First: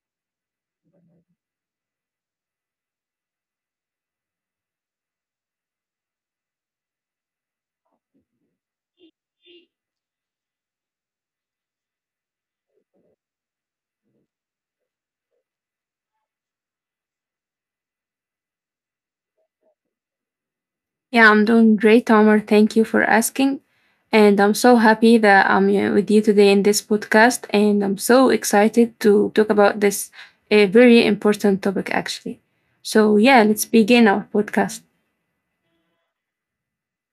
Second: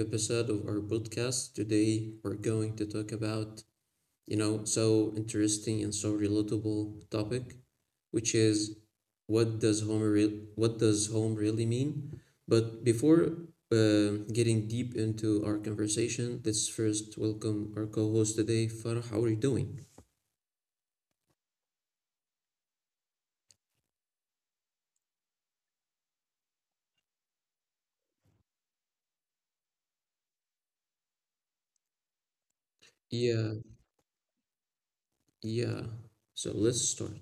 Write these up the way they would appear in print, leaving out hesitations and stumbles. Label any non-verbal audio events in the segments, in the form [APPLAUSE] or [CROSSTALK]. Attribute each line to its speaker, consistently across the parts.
Speaker 1: episode of our podcast. Today, we're going to talk about, you know, so interesting and so relatable topic, which is what does home really mean? But before getting deep into our conversation, let's first welcome our co-host today, Farah. How are you doing?
Speaker 2: Yeah, I'm doing great, Omar. Thank you for asking. And I'm so happy that I'm with you today in this podcast. And I'm so excited to talk about this a very important topic, actually. So, yeah,
Speaker 1: Yeah,
Speaker 2: let's begin our podcast.
Speaker 1: yeah. So let's start.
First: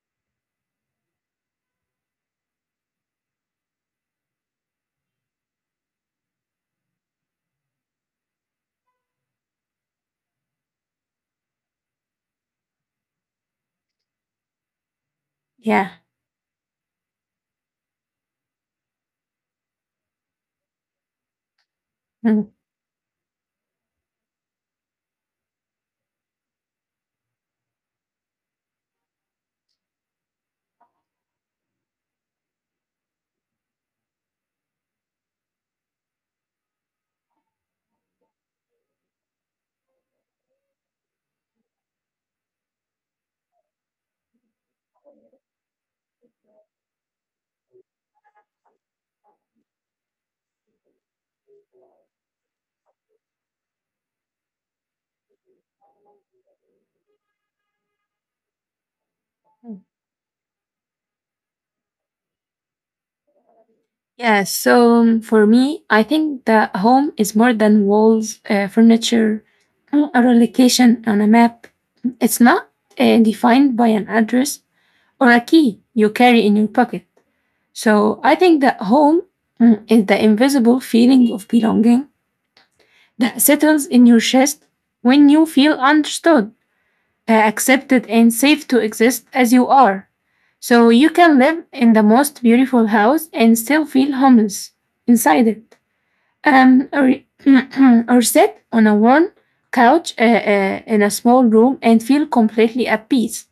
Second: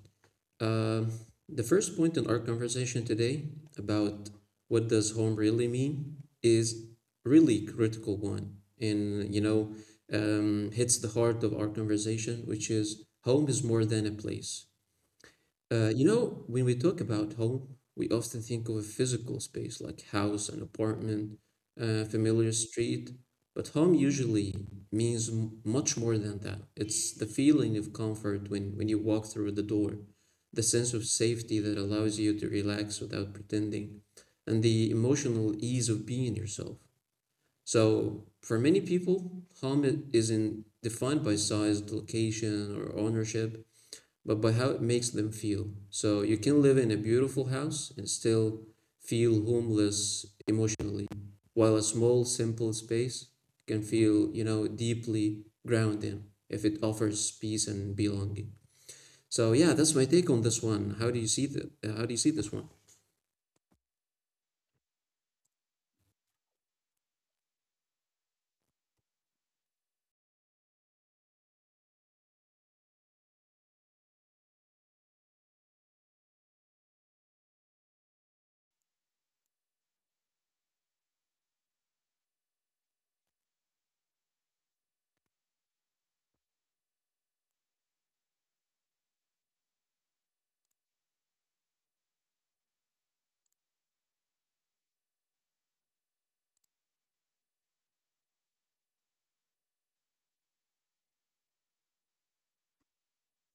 Speaker 1: Um, the first point in our conversation today about what does home really mean is really critical one, and you know, hits the heart of our conversation, which is home is more than a place.
Speaker 2: Yeah.
Speaker 1: You know, when we talk about home, we often think of a physical space like house, an apartment, a familiar
Speaker 2: [LAUGHS]
Speaker 1: street. But home usually means much more than that. It's the feeling of comfort when you walk through the door, the sense of safety that allows you to relax without pretending, and the emotional ease of being yourself. So, for many people, home isn't defined by size, location, or ownership but by how it makes them feel. So you can live in a beautiful house and still feel homeless emotionally, while a small, simple space can feel, you know, deeply grounding if it offers peace and belonging. So yeah,
Speaker 2: Mm.
Speaker 1: that's my take on this one. How do you see how do you see this one?
Speaker 2: Yeah. So, for me, I think that home is more than walls, furniture, or a location on a map. It's not defined by an address or a key you carry in your pocket. So I think that home is the invisible feeling of belonging that settles in your chest when you feel understood, accepted, and safe to exist as you are. So you can live in the most beautiful house and still feel homeless inside it or, [CLEARS THROAT] or sit on a warm couch in a small room and feel completely at peace.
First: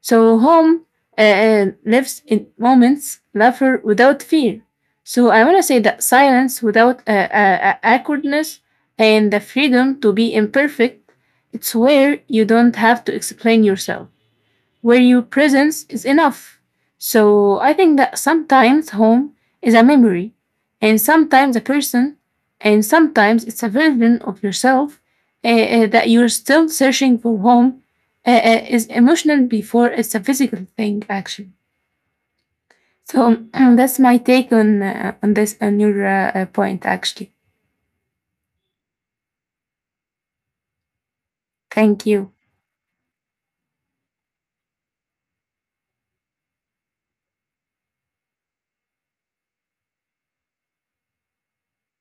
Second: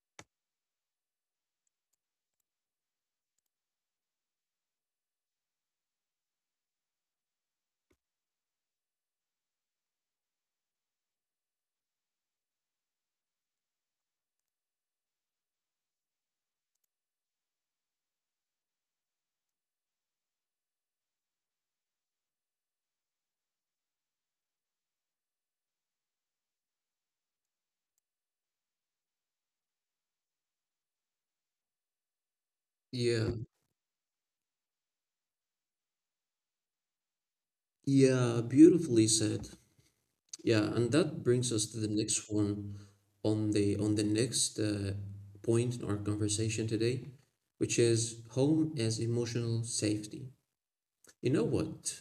Speaker 2: So home lives in moments, laughter without fear. So I want to say that silence without awkwardness and the freedom to be imperfect. It's where you don't have to explain yourself, where your presence is enough. So I think that sometimes home is a memory, and sometimes a person, and sometimes it's a version of yourself that you're still searching for. Home is emotional before it's a physical thing, actually.
Speaker 1: Yeah.
Speaker 2: So [CLEARS THROAT] that's my take on this on your point, actually.
Speaker 1: Yeah, beautifully said. Yeah, and that brings us to the
Speaker 2: Thank
Speaker 1: next
Speaker 2: you.
Speaker 1: one on the next point in our conversation today, which is home as emotional safety. You know what?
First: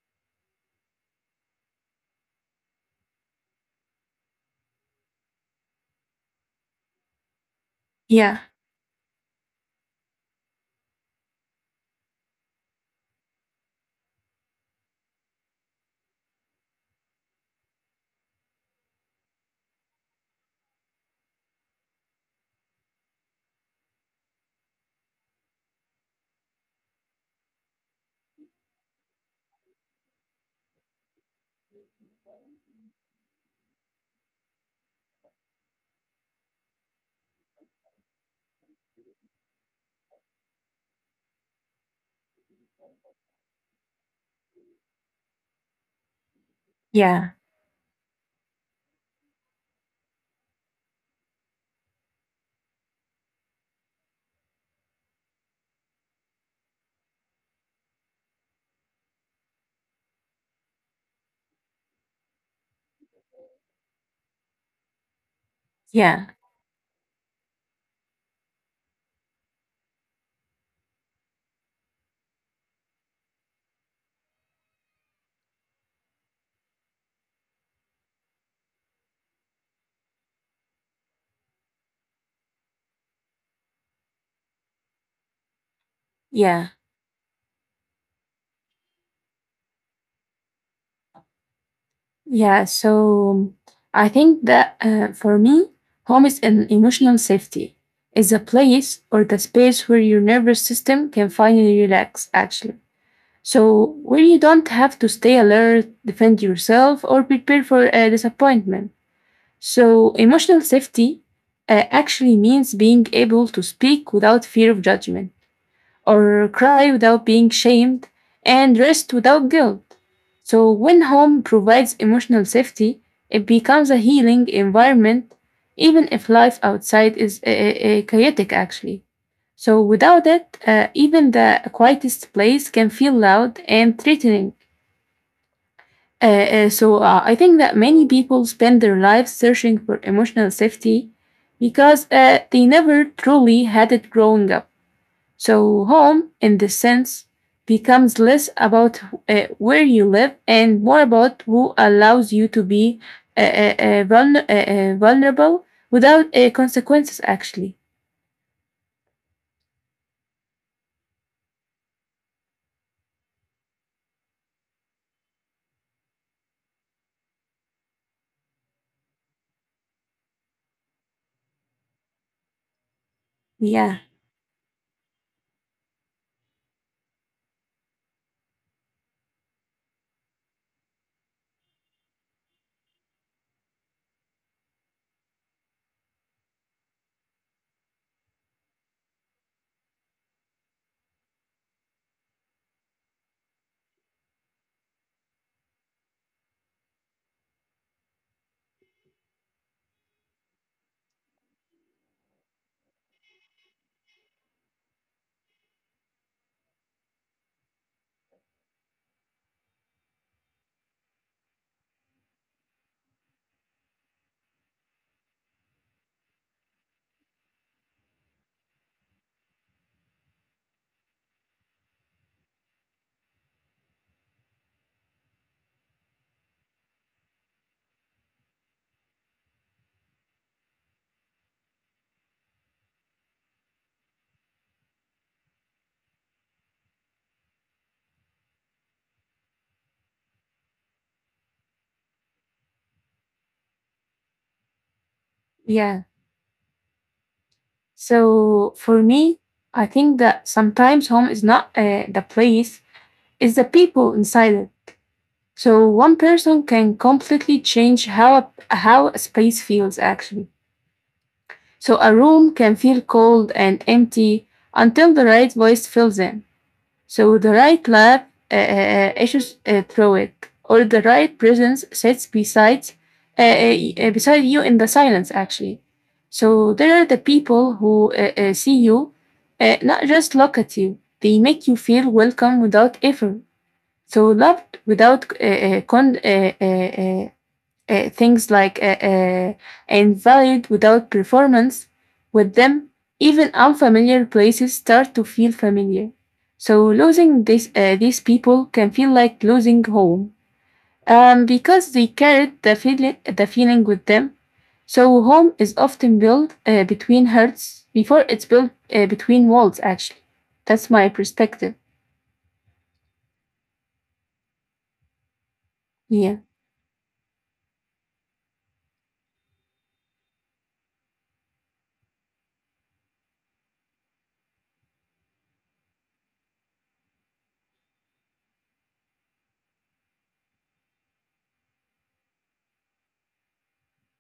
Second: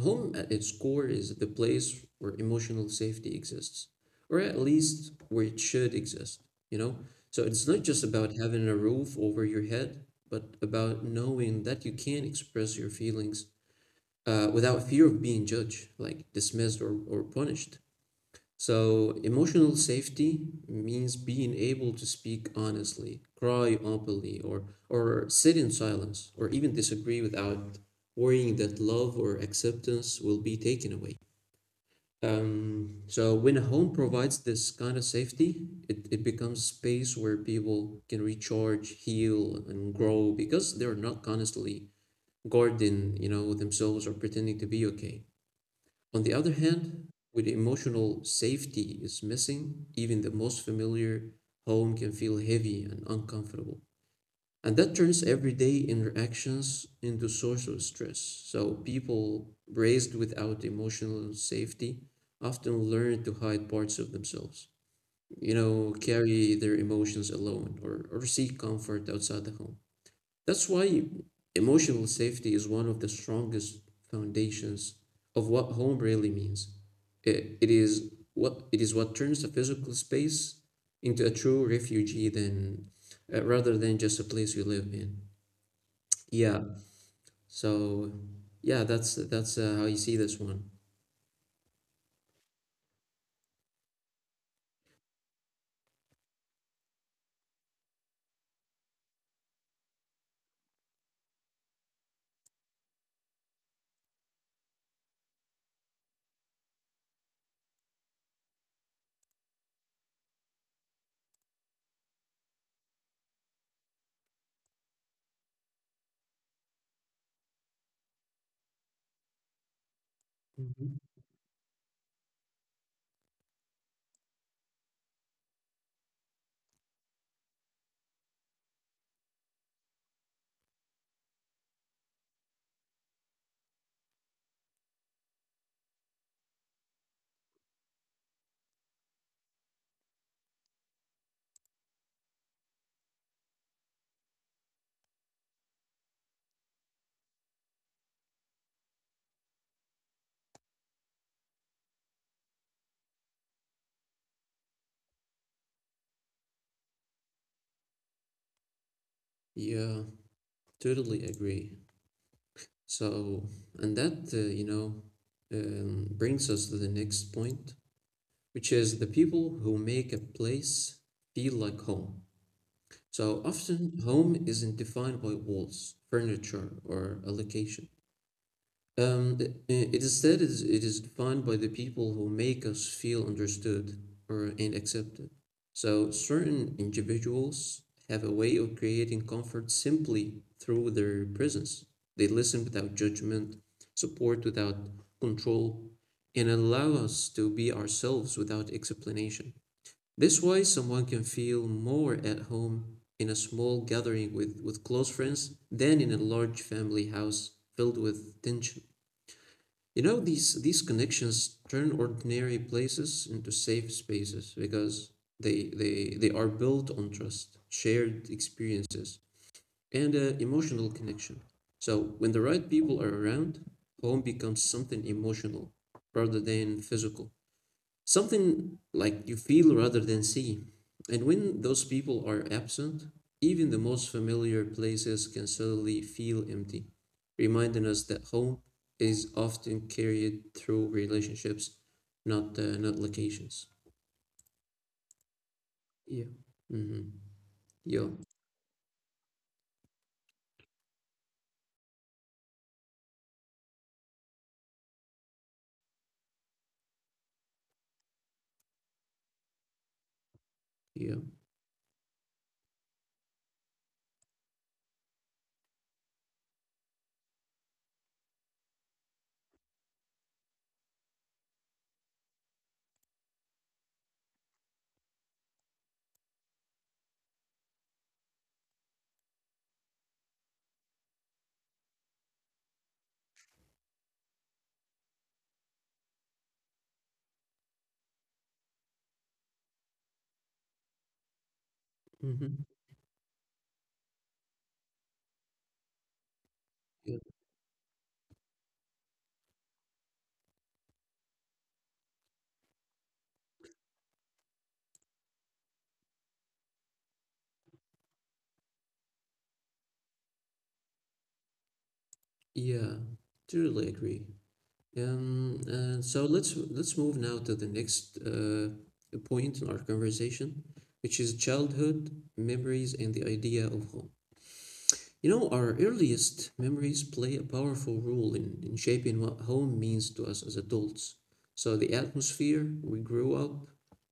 Speaker 1: Home at its core is the place where emotional safety exists, or at least where it should exist, you know? So it's not just about
Speaker 2: Yeah,
Speaker 1: having a roof over your head, but about knowing that you can express your feelings without fear of being judged, like dismissed or punished. So, emotional safety means being able to speak honestly, cry openly, or sit in silence, or even disagree without worrying that love or acceptance will be taken away. So, when a home provides this kind of safety, it becomes a space where people can recharge, heal, and grow because they're not constantly guarding, you know, themselves or pretending to be okay. On the other hand,
Speaker 2: yeah,
Speaker 1: when emotional safety is missing, even the most familiar home can feel heavy and uncomfortable. And that turns everyday interactions into source of stress. So people raised without emotional safety often learn to hide parts of themselves, you know,
Speaker 2: yeah,
Speaker 1: carry their emotions alone or seek comfort outside the home. That's why emotional safety is one of the strongest foundations of what home really means. It is what turns the physical space into a true refugee than rather than just a place you live in. Yeah.
Speaker 2: yeah.
Speaker 1: So yeah, that's how you see this one.
Speaker 2: Yeah, so I think that for me, home is an emotional safety. It's a place or the space where your nervous system can finally relax, actually. So, where you don't have to stay alert, defend yourself, or prepare for a disappointment. So, emotional safety actually means being able to speak without fear of judgment or cry without being shamed, and rest without guilt. So, when
Speaker 1: Mhm.
Speaker 2: home provides emotional safety, it becomes a healing environment, even if life outside is chaotic, actually. So, without it, even the quietest place can feel loud and threatening. I think that many people spend their lives searching for emotional safety because they never truly had it growing up. So, home in this sense becomes less about where you live and more about who allows you to be vulnerable without consequences, actually.
Speaker 1: Yeah, totally agree. So, and you know, brings us to the next point, which is the people who make a place feel like home. So
Speaker 2: Yeah,
Speaker 1: often, home isn't defined by walls, furniture, or a location. Um, it instead is defined by the people who make us feel understood or and accepted. So certain individuals have a way of creating comfort simply through their presence. They listen without judgment, support without control, and allow us to be ourselves without explanation. This way, someone can feel more at home in a small gathering with close friends than in a large family house filled with tension. You know, these connections turn ordinary places into safe spaces because they are built on trust, shared experiences, and emotional connection. So, when the right people are around, home becomes something emotional rather than physical something like you feel rather than see. And when those people are absent, even the most familiar places can suddenly feel empty, reminding us that home is often carried through relationships, not locations.
Speaker 2: yeah.
Speaker 1: Yeah. Mm-hmm. Yeah.
Speaker 2: So, for me, I think that sometimes home is not the place, it's the people inside it. So, one person can completely change how a space feels, actually.
Speaker 1: Yeah.
Speaker 2: So a room can feel cold and empty until the right voice fills in. So the right laugh issues through it, or the right presence sits beside you in the silence. Actually, so there are the people who see you, not just look at you. They make you feel welcome without effort. So loved without con- things like invalid without performance, with
Speaker 1: Mm-hmm.
Speaker 2: them, even unfamiliar places start to feel familiar. So
Speaker 1: Yeah.
Speaker 2: losing this, these people can feel like losing home because they carried the feeling with them. So home is often built between hearts before it's built between walls, actually. That's my perspective.
Speaker 1: Yeah. Totally agree. Um, uh, so
Speaker 2: Yeah,
Speaker 1: let's let's move now to the next point in our conversation, which is childhood memories and the idea of home. You know, our earliest memories play a powerful role in shaping what home means to us as adults. So, the atmosphere we grew up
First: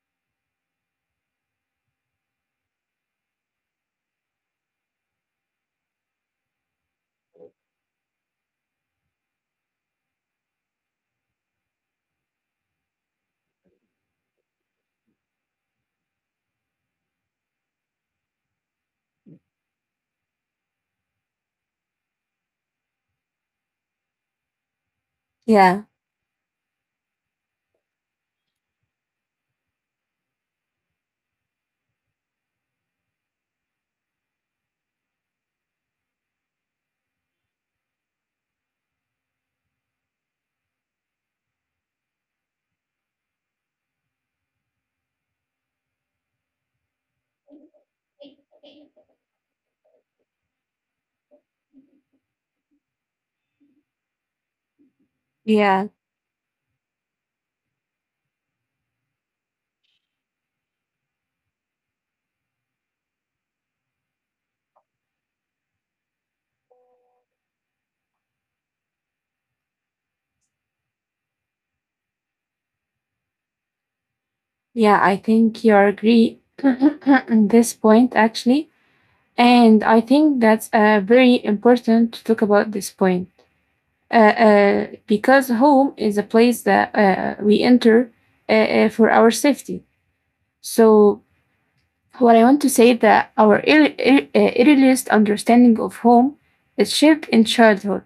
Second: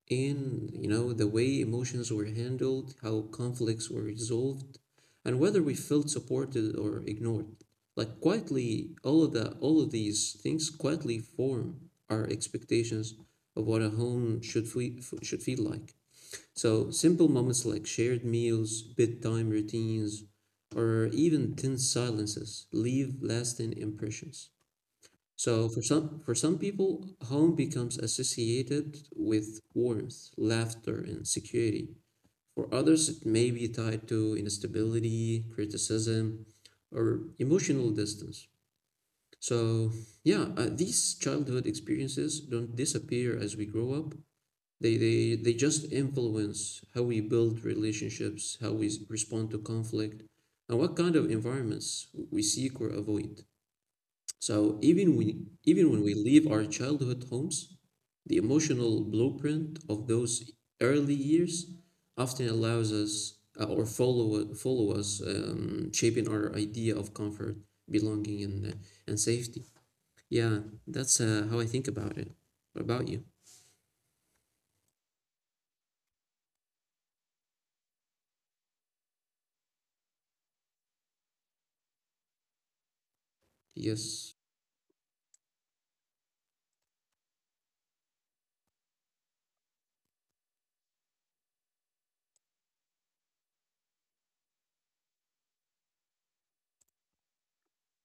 Speaker 1: in, you know, the way emotions were handled, how conflicts were resolved, and whether we felt supported or ignored. Like quietly, all of these things quietly form our expectations of what a home should should feel like. So simple moments like shared meals, bedtime routines, or even 10 silences leave lasting impressions. So
Speaker 2: yeah,
Speaker 1: for some people, home becomes associated with warmth, laughter, and security. For others, it may be tied to instability, criticism, or emotional distance. So yeah, these childhood experiences don't disappear as we grow up. They just influence how we build relationships, how we respond to conflict, and what kind of environments we seek or avoid. So
Speaker 2: yeah,
Speaker 1: even when we leave our childhood homes, the emotional blueprint of those early years often allows us or follow us, shaping our idea of comfort, belonging, and safety. Yeah, that's how I think about it. What about you?
Speaker 2: yeah. I think you agree [CLEARS THROAT] on this point, actually. And I think that's very important to talk about this point.
Speaker 1: Yes.
Speaker 2: Because home is a place that we enter for our safety. So, what I want to say that our earliest understanding of home is shaped in childhood.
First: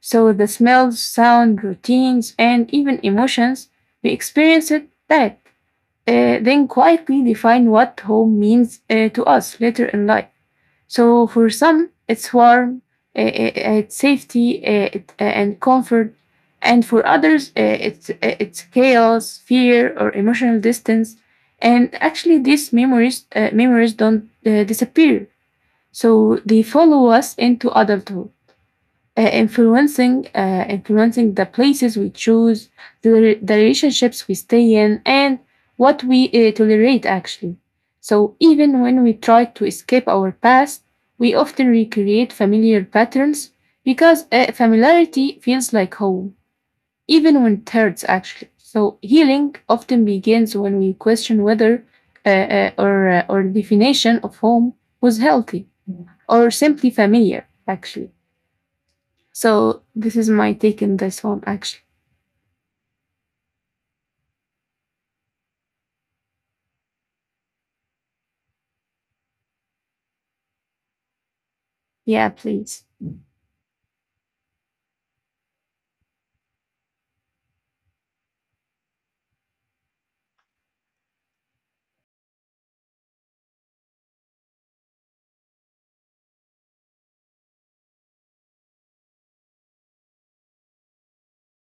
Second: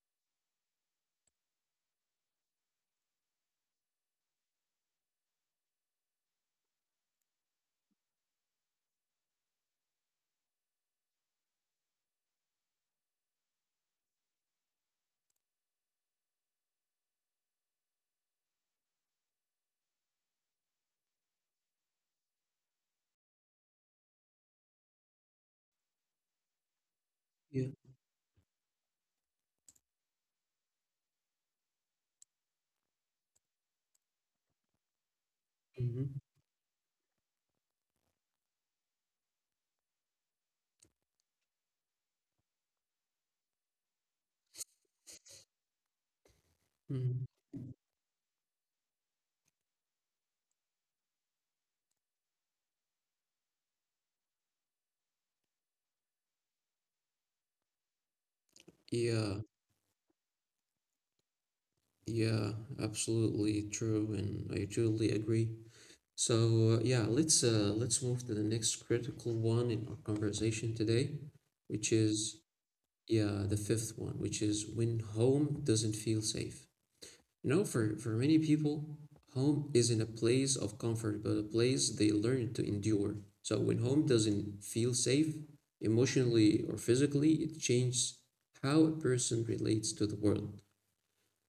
Speaker 2: So, the smells, sound, routines, and even emotions we experience it that then quietly define what home means to us later in life. So for some, it's warm, it's safety, and comfort, and for others, it's chaos, fear, or emotional distance. And actually, these memories don't disappear, so they follow us
Speaker 1: Yeah.
Speaker 2: into adulthood influencing the places we choose, the relationships we stay in, and what
Speaker 1: Hmm.
Speaker 2: we tolerate actually. So even when we try to escape our past, we often recreate familiar patterns because familiarity feels like home, even
Speaker 1: Mhm.
Speaker 2: when it hurts actually. So healing often begins when we question whether or definition of home was healthy or simply familiar actually.
Speaker 1: Yeah,
Speaker 2: So this is my take in this one, actually.
Speaker 1: yeah, absolutely true, and I totally agree. So, yeah, let's move to the next critical one in our conversation today, which
Speaker 2: Yeah,
Speaker 1: is
Speaker 2: please.
Speaker 1: yeah, the fifth one, which is when home doesn't feel safe. You know, for many people, home isn't a place of comfort, but a place they learn to endure. So when home doesn't feel safe, emotionally or physically, it changes how a person relates to the world.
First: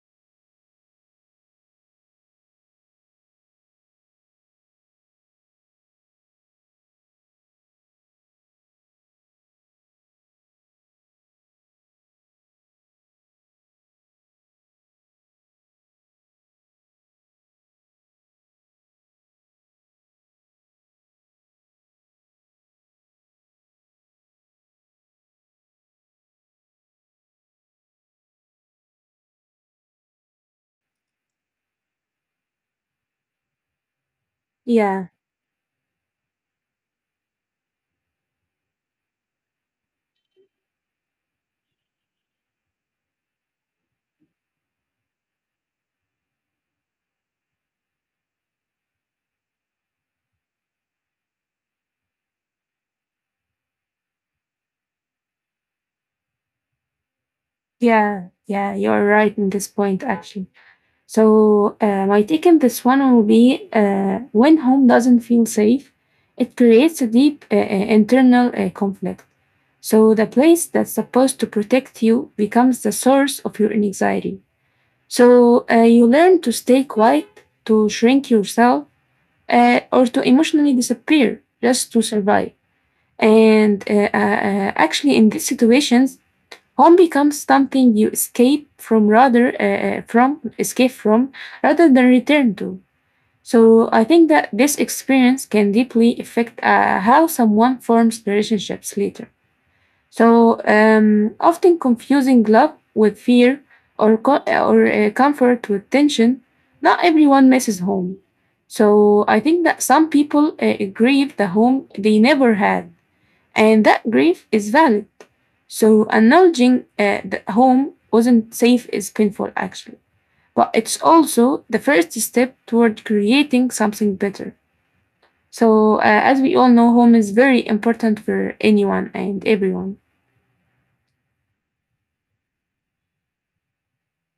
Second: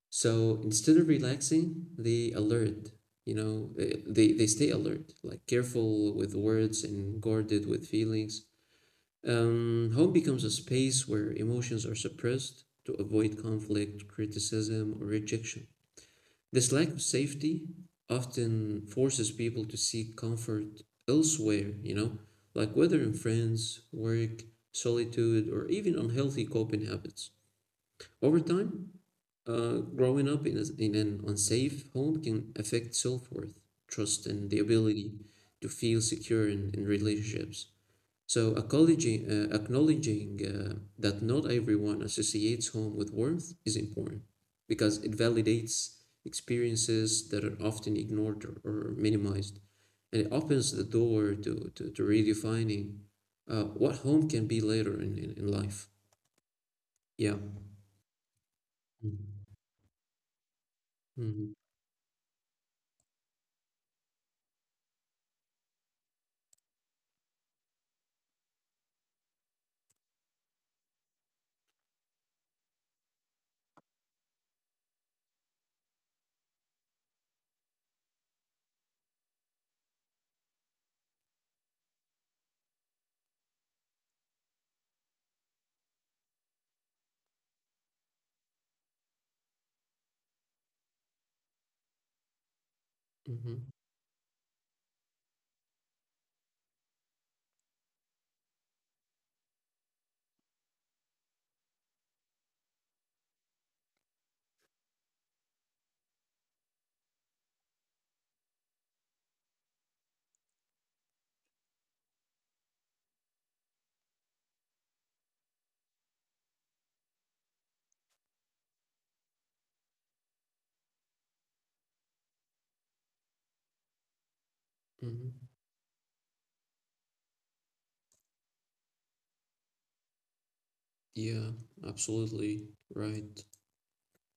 Speaker 1: So instead of relaxing, they alert, you know, they stay alert, like careful with words and guarded with feelings. Home becomes a space where emotions are suppressed to avoid conflict, criticism, or rejection. This lack of safety often forces people to seek comfort elsewhere, you know, like whether in friends, work, solitude, or even unhealthy coping habits. Over time, growing up in an unsafe home can affect self-worth, trust, and the
Speaker 2: Yeah,
Speaker 1: ability to feel secure in relationships. So, acknowledging that not everyone associates home with warmth is important because it validates experiences that are often ignored or minimized. And it opens the door to redefining what home can be later in life. Yeah.
Speaker 2: yeah, yeah. You're right
Speaker 1: Mm-hmm.
Speaker 2: in this point, actually.
Speaker 1: Mm-hmm.
Speaker 2: So my take in this one will be when home doesn't feel safe, it creates a deep internal conflict. So the place that's supposed to protect you becomes the source of your anxiety. So you learn to stay quiet, to shrink yourself, or to emotionally disappear just to survive. And actually, in these situations, home becomes something you escape from rather than return to.
Speaker 1: Mm-hmm.
Speaker 2: So I think that this experience can deeply affect how someone forms relationships later. So often confusing love with fear or comfort with tension. Not everyone misses home. So I think that some people grieve the home they never had, and that grief is valid. So acknowledging that home wasn't safe is painful, actually. But it's also the first step toward creating something better.
Speaker 1: Mm-hmm.
Speaker 2: So, as we all know, home is very important for anyone and everyone.
Speaker 1: Yeah, absolutely right.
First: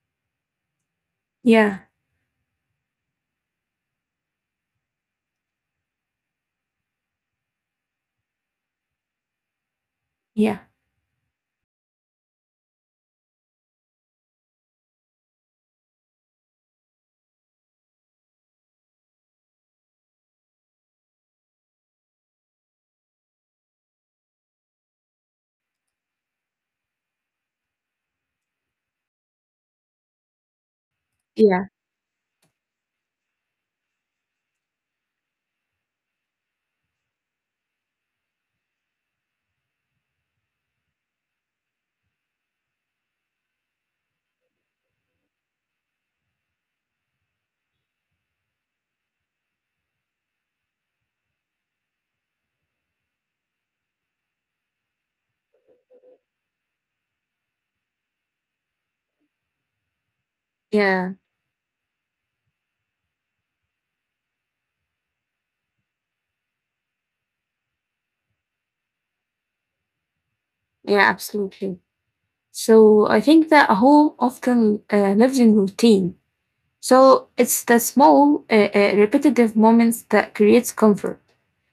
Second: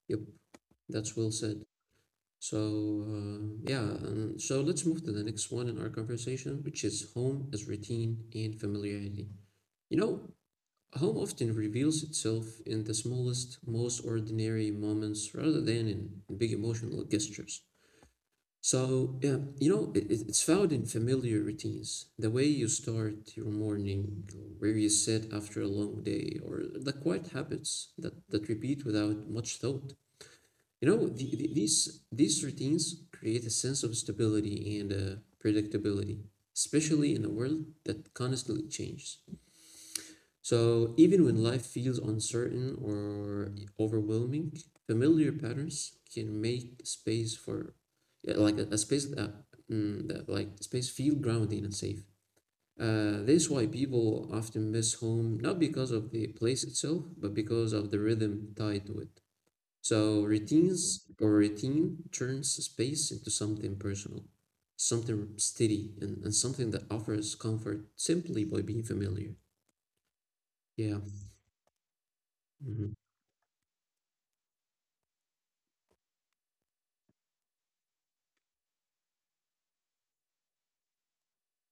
Speaker 1: Yep, that's well said.
Speaker 2: Yeah,
Speaker 1: So, yeah, and so let's move to the next one in our conversation, which is home as routine and familiarity. You know,
Speaker 2: yeah,
Speaker 1: home often reveals itself in the smallest, most ordinary moments rather than in big emotional gestures. So, yeah, you know, it's found in familiar routines. The way you start your morning, where you sit after a long day, or the quiet habits that repeat without much thought. You know, the, the,
Speaker 2: yeah,
Speaker 1: these, these routines create a sense of stability and predictability, especially in a world that constantly changes. So even when life feels uncertain or overwhelming, familiar patterns can make space for yeah, like a space that space feel grounding and safe. This is why people often miss home, not because of the place itself, but because of the rhythm tied to it. So
Speaker 2: yeah,
Speaker 1: routine turns space into something personal, something steady, and something that offers comfort simply by being familiar. Yeah.
Speaker 2: yeah, absolutely. So, I think that a home often lives in routine. So it's the small, repetitive moments that creates comfort.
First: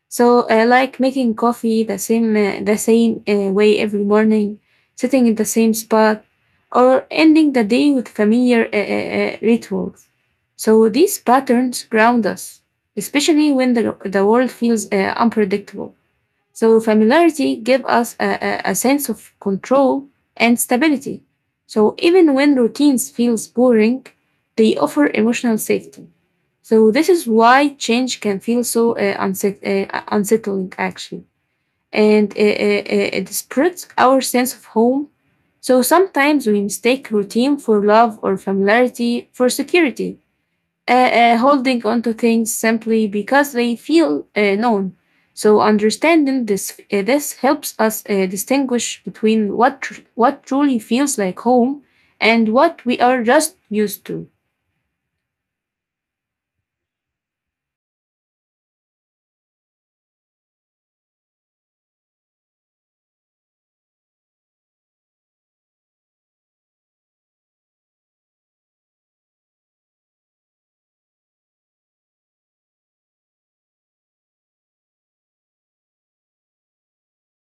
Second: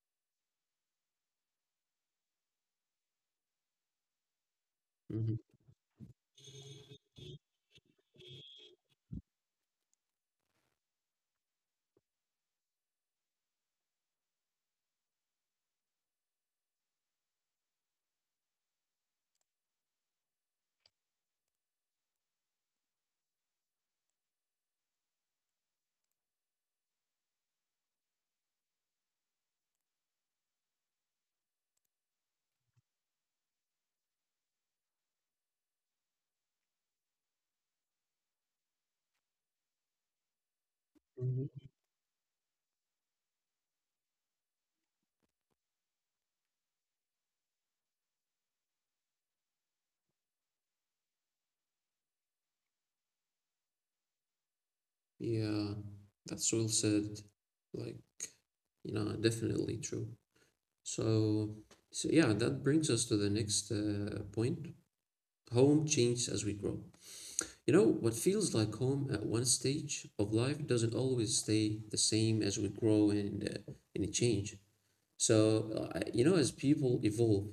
Speaker 2: So I like making coffee the same way every morning, sitting in
Speaker 1: Mhm.
Speaker 2: the same spot, or ending the day with familiar rituals. So these patterns ground us, especially when the world feels unpredictable. So familiarity gives us a sense of control and stability. So even when routines feels boring, they offer emotional safety. So this is why change can feel so unsettling actually, and it spreads our sense of home. So sometimes we mistake routine for love or familiarity for security
Speaker 1: Mhm.
Speaker 2: holding onto things simply because they feel known. So understanding this helps us distinguish between what truly feels like home and what we are just used to.
Speaker 1: Yeah, that's well said. Like, you know, definitely true. So, so yeah, that brings us to the next point. Home changes as we grow. You know, what feels like home at one stage of life doesn't always stay the same as we grow and it change. So, you know, as people evolve,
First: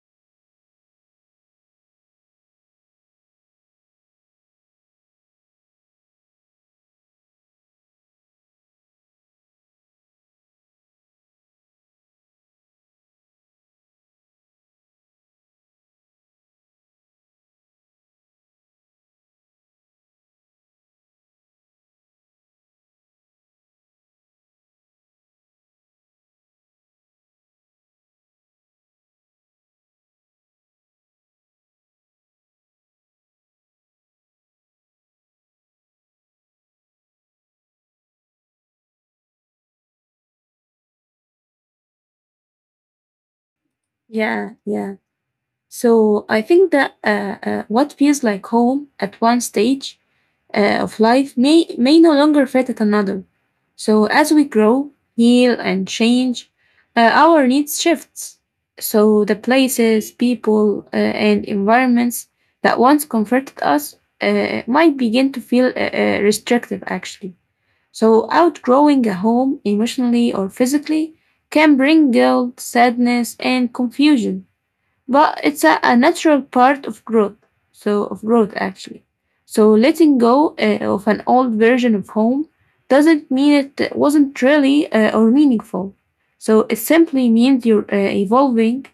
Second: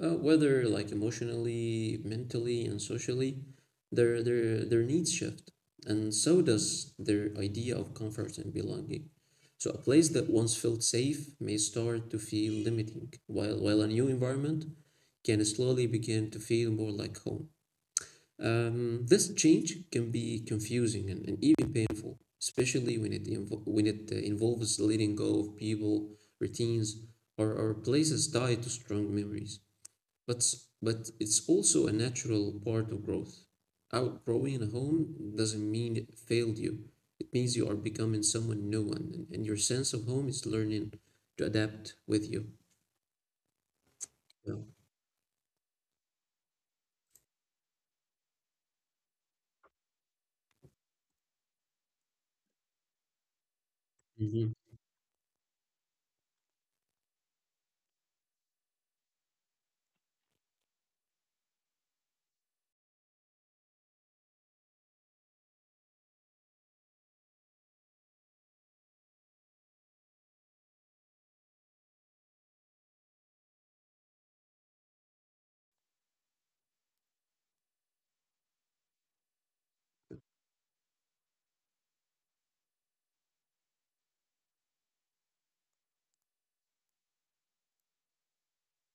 Speaker 1: whether like emotionally, mentally, and socially, their needs shift, and so does their idea of comfort and belonging. So a place that once felt safe may start to feel limiting, while a new environment can slowly begin to feel more like home. This change can be confusing and even painful, especially when it involves letting go of people, routines, or places tied to strong memories. But but it's also a natural part of growth. Outgrowing a home doesn't mean it failed you. It means you are becoming someone new, and your sense of home is learning to adapt with you.
Speaker 2: Yeah,
Speaker 1: Yeah.
Speaker 2: yeah. So I think that what feels like home at one stage of life may no longer fit at another. So as we
Speaker 1: Mhm.
Speaker 2: grow, heal, and change, our needs shifts. So the places, people, and environments that once comforted us might begin to feel restrictive actually. So outgrowing a home emotionally or physically can bring guilt, sadness, and confusion, but it's a natural part of growth actually. So letting go of an old version of home doesn't mean it wasn't really or meaningful. So it simply means you're evolving.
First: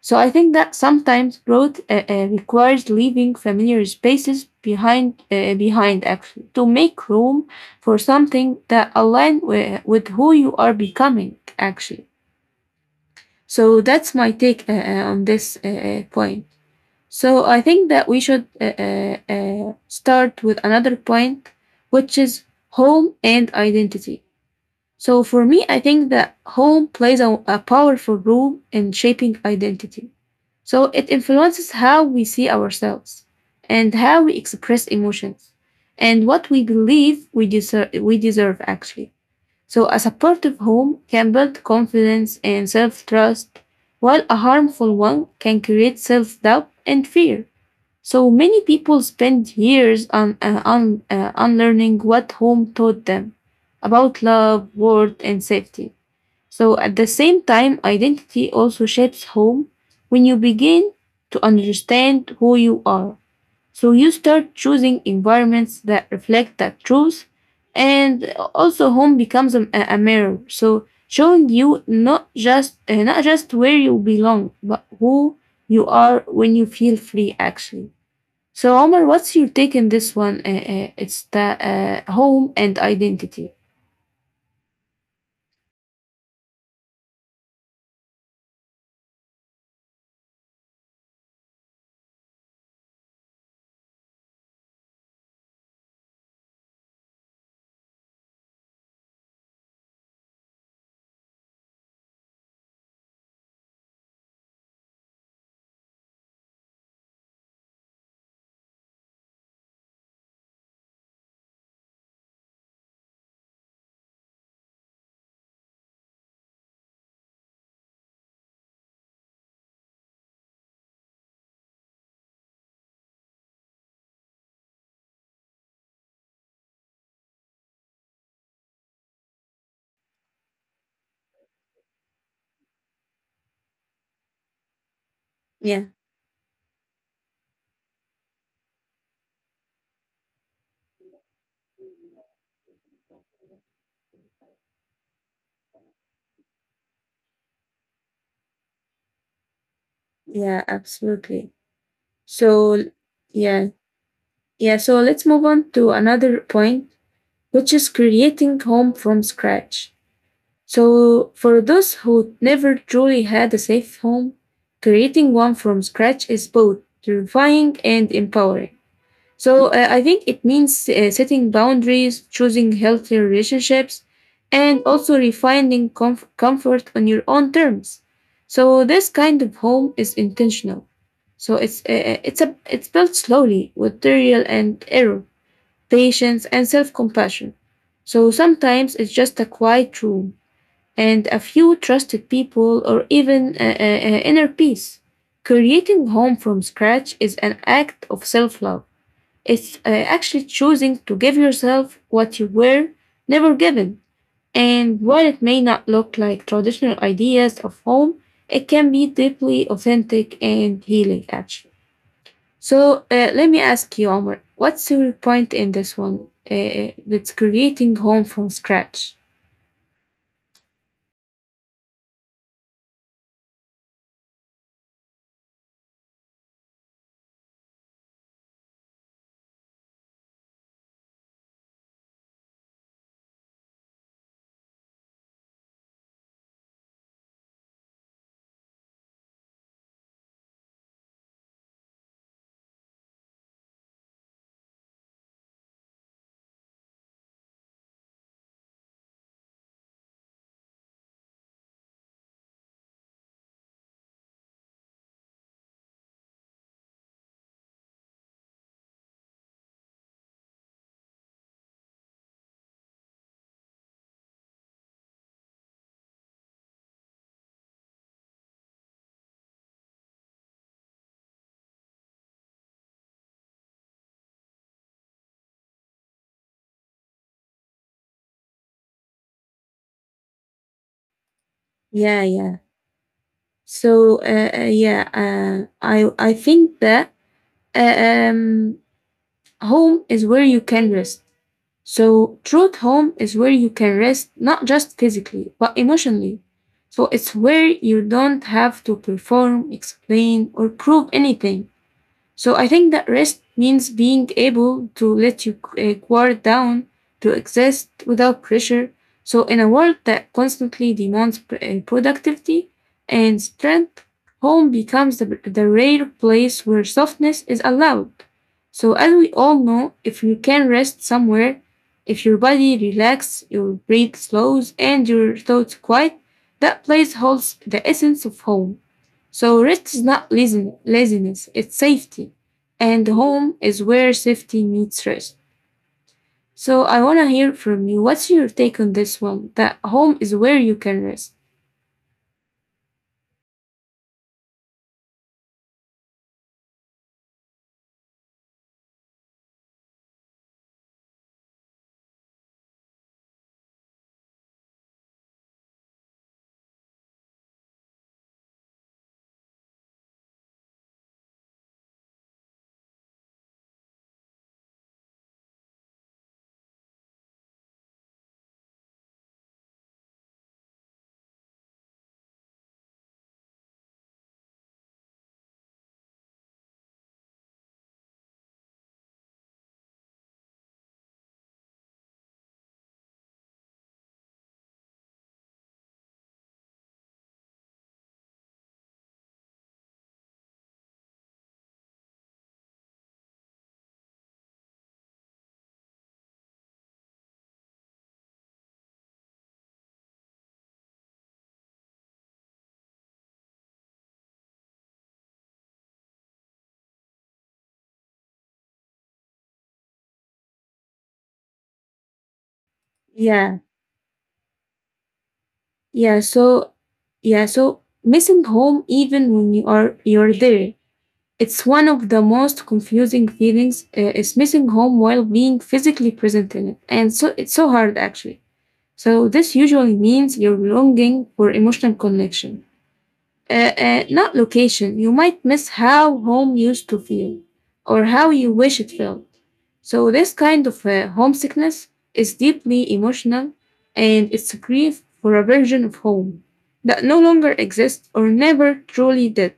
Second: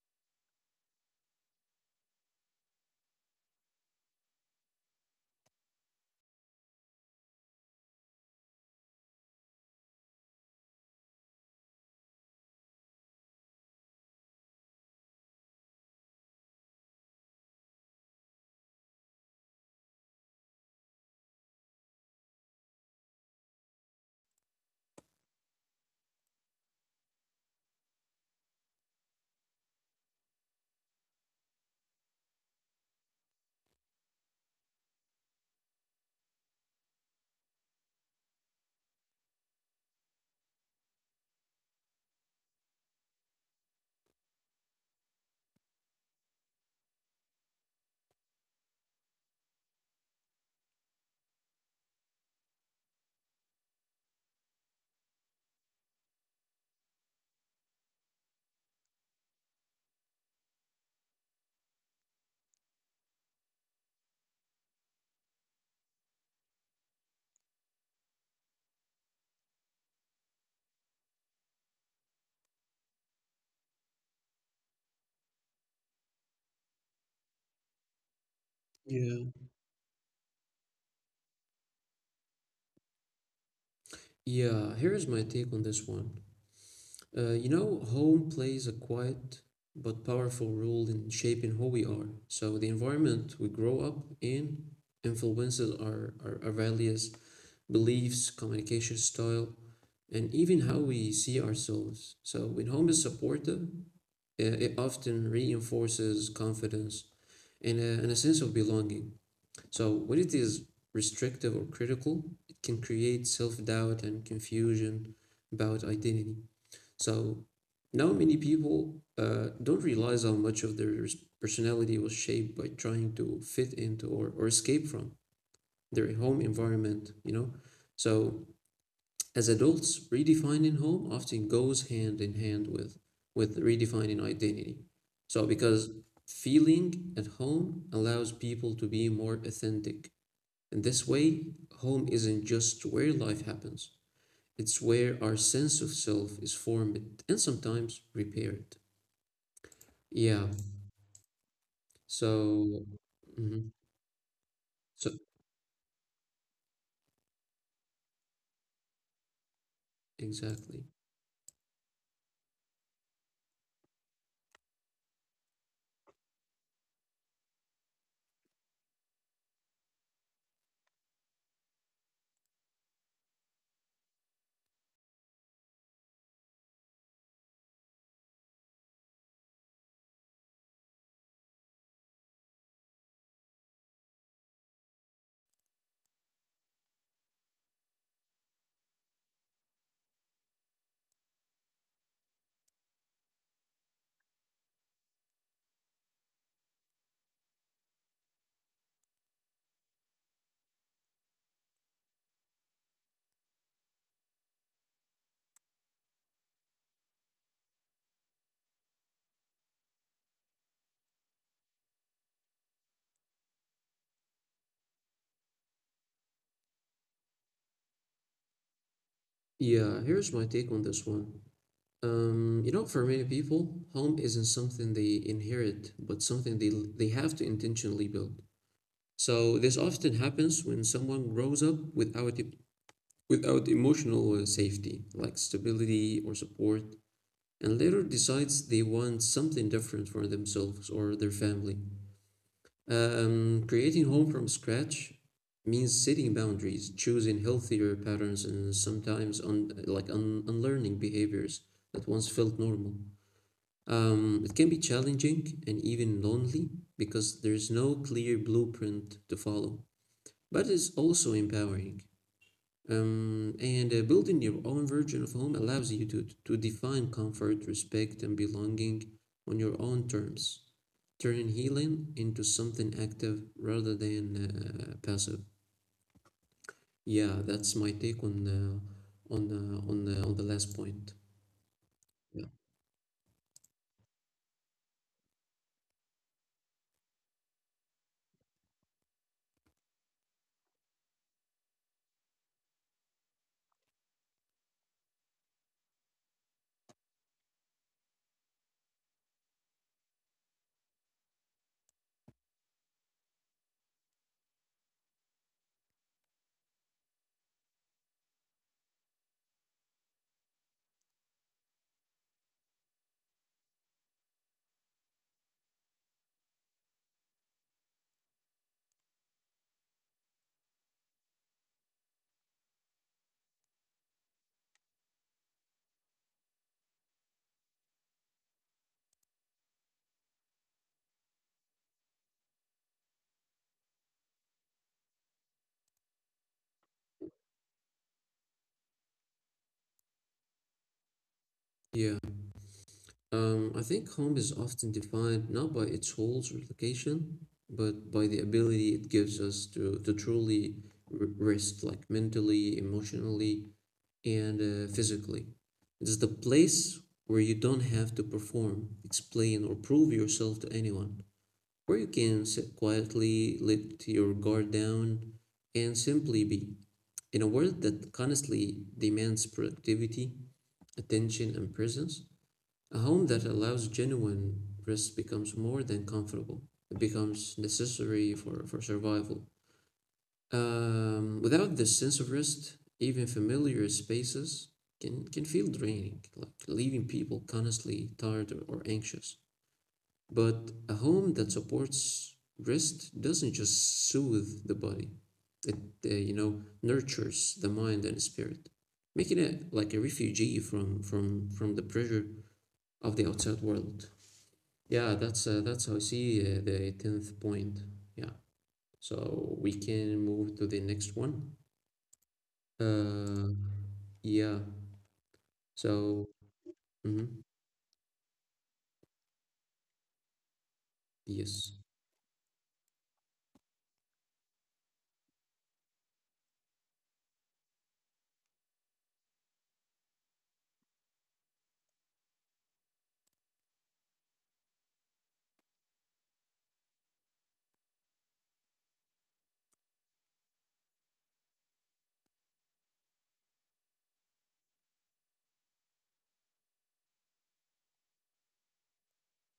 Speaker 2: So I think that sometimes growth requires leaving familiar spaces behind actually, to make room for something that aligns with who you are becoming actually. So that's my take on this point. So I think that we should start with another point, which is home and identity. So for me, I think that home plays a powerful role in shaping identity. So it influences how we see ourselves and how we express emotions and what we believe we deserve actually. So a supportive home can build confidence and self-trust, while a harmful one can create self-doubt and fear. So many people spend years on unlearning what home taught them about love, worth, and safety. So at the same time, identity also shapes home when you begin to understand who you are. So you start choosing environments that reflect that truth, and also home becomes a mirror. So showing you not just where you belong, but who you are when you feel free actually. So, Omar,
Speaker 1: Yeah.
Speaker 2: what's your take on this one? It's the home and identity.
Speaker 1: Yeah, here's my take on this one. You know, home plays a quiet but powerful role in shaping who we are. So the environment we grow up in influences our values, beliefs, communication style, and even how we see ourselves. So when home is supportive, it often reinforces confidence and and a sense of belonging. So when it is restrictive or critical, it can create self doubt and confusion about identity. So now many people don't realize how much of their personality was shaped by trying to fit into or escape from their home environment? So as adults, redefining home often goes hand in hand with redefining identity. So,
Speaker 2: Yeah,
Speaker 1: because feeling at home allows people to be more authentic. In this way, home isn't just where life happens, it's where our sense of self is formed and sometimes repaired. Yeah,
Speaker 2: yeah, absolutely. So, l-
Speaker 1: so,
Speaker 2: yeah,
Speaker 1: mhm,
Speaker 2: yeah. So
Speaker 1: so
Speaker 2: let's move on to another point, which is creating home from scratch.
Speaker 1: exactly.
Speaker 2: So, for those who never truly had a safe home, creating one from scratch is both terrifying and empowering. So I think it means setting boundaries, choosing healthy relationships, and also refining comfort on your own terms. So this kind of home is intentional. So it's built slowly with trial and error, patience and self-compassion. So sometimes it's just a quiet room and a few trusted people or even inner peace. Creating home from scratch is an act of self-love. It's actually choosing to give yourself what you were never given. And while it may not look like traditional ideas of home, it can be deeply authentic and healing, actually. So let me ask you, Omar, what's your point in this one? That's creating home from scratch.
Speaker 1: Yeah, here's my take on this one. You know, for many people, home isn't something they inherit, but something they have to intentionally build. So this often happens when someone grows up without without emotional safety, like stability or support, and later decides they want something different for themselves or their family. Creating home from scratch means setting boundaries, choosing healthier patterns, and sometimes un like un unlearning behaviors that once felt normal. It can be challenging and even lonely because there's no clear blueprint to follow, but it's also empowering. And Building your own version of home allows you to define comfort, respect, and belonging on your own terms, turning healing into something active rather than passive. Yeah, that's my take on on the last point.
Speaker 2: Yeah,
Speaker 1: Yeah.
Speaker 2: yeah. So I think that uh, um, home is where you can rest. Truth home is where you can rest, not just physically, but emotionally. So it's where you don't have to perform, explain, or prove anything. So I think that rest means being able to let your guard down, to exist without pressure. So in a world that constantly demands productivity and strength, home becomes the rare place where softness is allowed. So, as we all know, if you can rest somewhere, if your body relaxes, your breath slows, and your thoughts quiet, that place holds the essence of home. So rest is not laziness, it's safety. And home is where safety meets rest. So I want to hear from you. What's your take on this one? That home is where you can rest.
Speaker 1: Yeah. I think home is often defined not by its holes or location, but by the ability it gives us to truly rest, like mentally, emotionally, and physically. It's the place where you don't have to perform, explain, or prove yourself to anyone, where you can sit quietly, let your guard down, and simply be. In a world that constantly demands productivity, attention, and presence, a home that allows genuine rest becomes more than comfortable. It becomes necessary for survival. Without this sense of rest, even familiar spaces can feel draining, like leaving people constantly tired or anxious. But a home that supports rest doesn't just soothe the body, it, you know, nurtures the mind and spirit, making it like a refugee from the pressure of the outside world. Yeah, that's how I see the tenth point. Yeah, so we can move to the next one. Uh,
Speaker 2: Yeah.
Speaker 1: yeah.
Speaker 2: Yeah.
Speaker 1: So,
Speaker 2: So,
Speaker 1: hmm
Speaker 2: yeah. So missing home, even when you're there, it's
Speaker 1: yes,
Speaker 2: one of the most confusing feelings. Is missing home while being physically present in it, and so it's so hard actually. So this usually means you're longing for emotional connection, not location. You might miss how home used to feel or how you wish it felt. So this kind of homesickness is deeply emotional, and it's a grief for a version of home that no longer exists or never truly did.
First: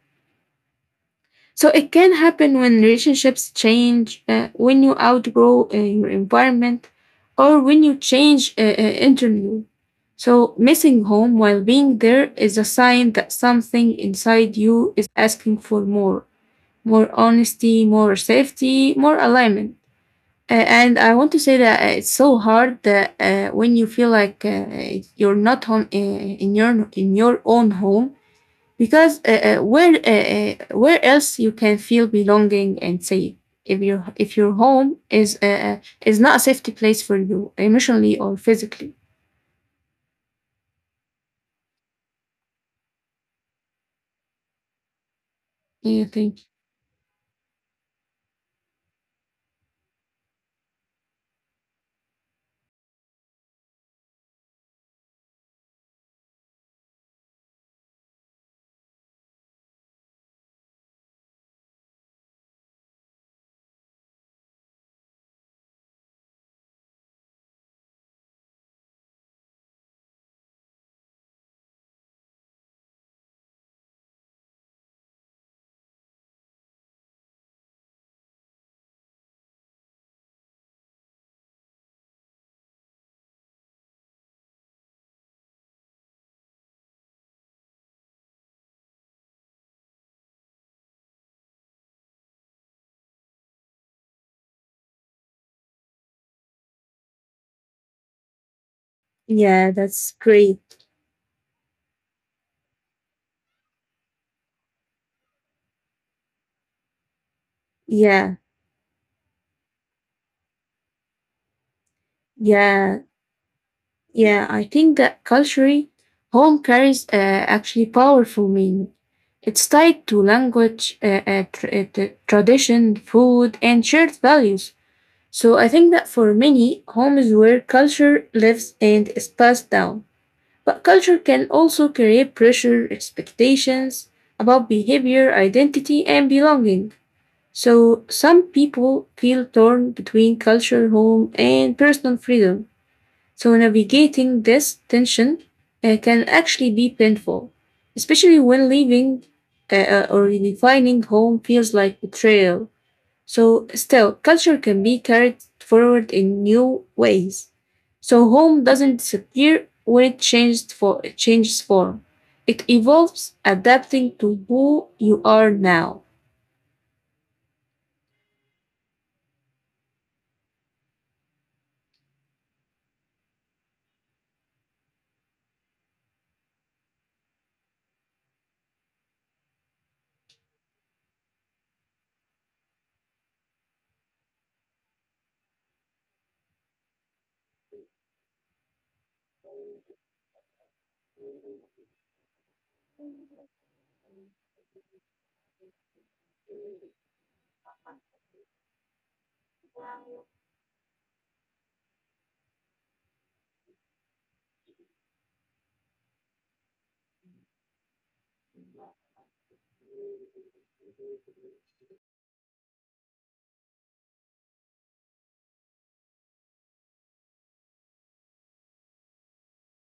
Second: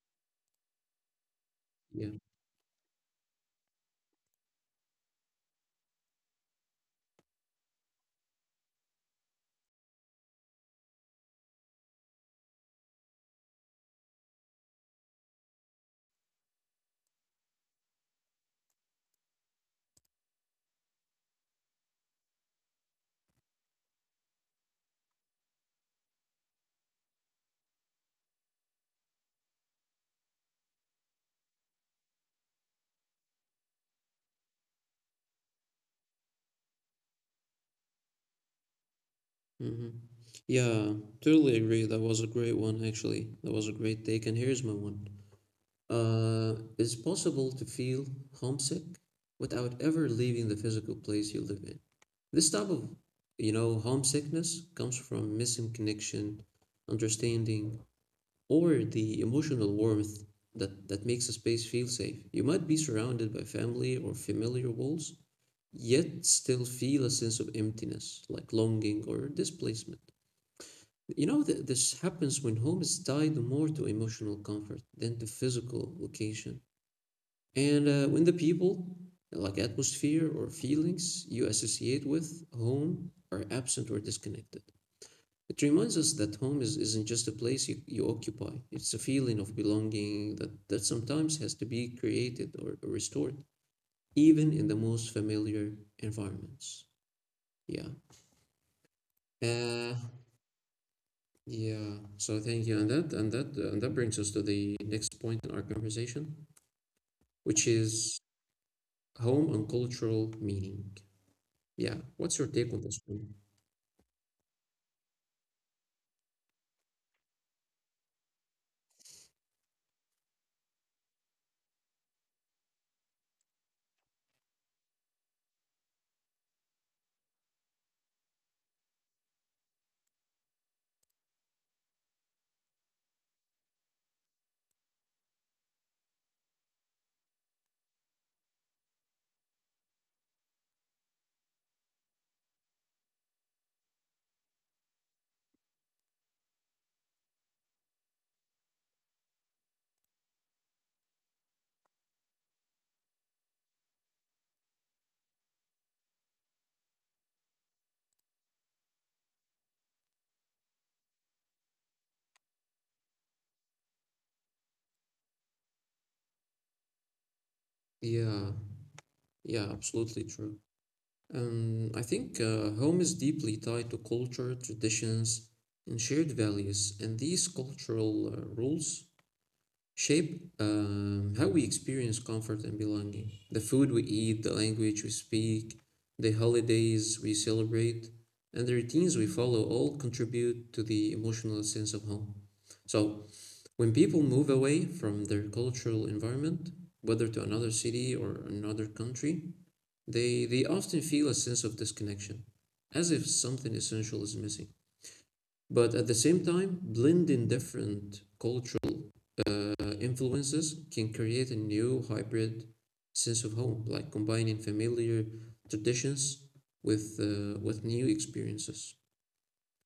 Speaker 2: So it
Speaker 1: yeah,
Speaker 2: can happen when relationships change, when you outgrow your environment, or when you change internally. So missing home while being there is a sign that something inside you is asking for more, more honesty, more safety, more alignment. And I want to say that it's so hard that when you feel like you're not home in your own home, because where else you can feel belonging and safe if your home is not a safety place for you emotionally or physically.
Speaker 1: hmm yeah. Totally agree. That was a great one, actually. That was a great take. And here's my one.
Speaker 2: I think
Speaker 1: It's possible to feel homesick without ever leaving the physical place you live in. This type of, you know, homesickness comes from missing connection, understanding, or the emotional warmth that makes a space feel safe. You might be surrounded by family or familiar walls, yet still feel a sense of emptiness, like longing or displacement. You know, this happens when home is tied more to emotional comfort than to physical location. And when the people, like atmosphere or feelings you associate with home, are absent or disconnected. It reminds us that home is, isn't just a place you occupy. It's a feeling of belonging that sometimes has to be created or restored, even in the most familiar environments. Yeah.
Speaker 2: yeah,
Speaker 1: Uh,
Speaker 2: that's great.
Speaker 1: yeah. So thank you. And that brings us to the next point in our conversation, which is
Speaker 2: yeah
Speaker 1: home and cultural meaning. Yeah. What's your take on this
Speaker 2: yeah
Speaker 1: one?
Speaker 2: yeah. I think that culturally home carries actually powerful meaning. It's tied to language, tradition, food, and shared values. So I think that for many, home is where culture lives and is passed down. But culture can also create pressure, expectations about behavior, identity, and belonging. So some people feel torn between culture, home, and personal freedom. So navigating this tension can actually be painful, especially when leaving or redefining home feels like betrayal. So, still, culture can be carried forward in new ways. So home doesn't disappear when it changes, changes form. It evolves, adapting to who you are now.
Speaker 1: Yeah. Yeah. Absolutely true. I think home is deeply tied to culture, traditions, and shared values, and these cultural rules shape how we experience comfort and belonging. The food we eat, the language we speak, the holidays we celebrate, and the routines we follow all contribute to the emotional sense of home. So, when people move away from their cultural environment, whether to another city or another country, they often feel a sense of disconnection, as if something essential is missing. But at the same time, blending different cultural influences can create a new hybrid sense of home, like combining familiar traditions with new experiences.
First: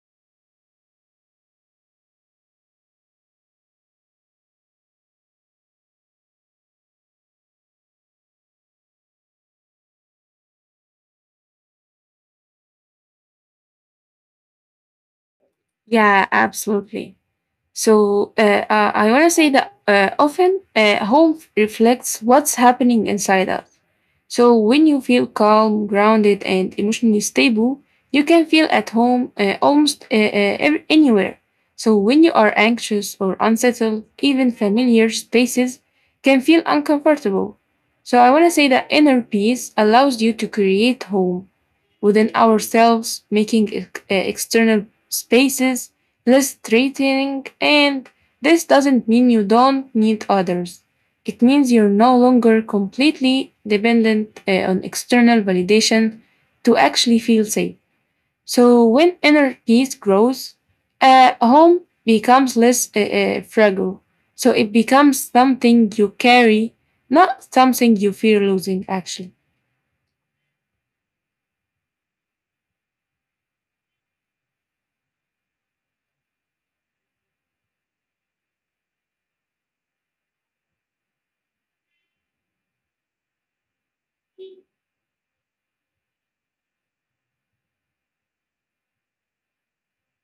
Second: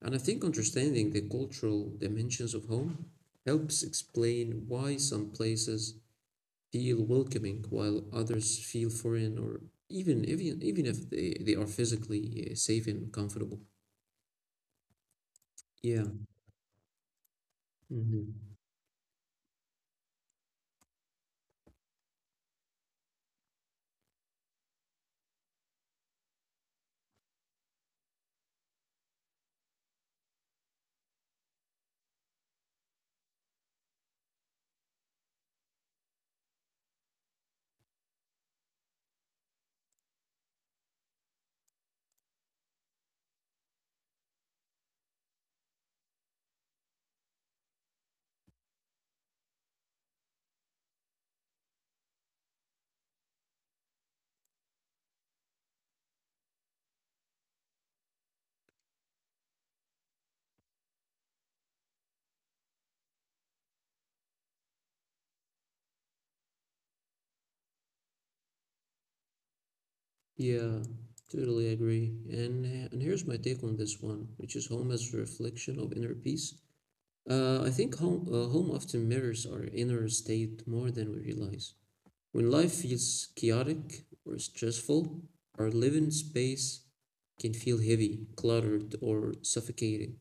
Speaker 1: And I think understanding the cultural dimensions of home helps explain why some places feel welcoming while others feel foreign or even if they are physically safe and comfortable. Yeah.
Speaker 2: Yeah, absolutely. So
Speaker 1: hmm
Speaker 2: uh, uh, I want to say that often home reflects what's happening inside us. So when you feel calm, grounded, and emotionally stable, you can feel at home almost anywhere. So when you are anxious or unsettled, even familiar spaces can feel uncomfortable. So I want to say that inner peace allows you to create home within ourselves, making external spaces less threatening. And this doesn't mean you don't need others. It means you're no longer completely dependent on external validation to actually feel safe. So when inner peace grows, home becomes less fragile. So it becomes something you carry, not something you fear losing, actually.
Speaker 1: Yeah, totally agree. And here's my take on this one, which is home as a reflection of inner peace. I think home often mirrors our inner state more than we realize. When life feels chaotic or stressful, our living space can feel heavy, cluttered, or suffocating.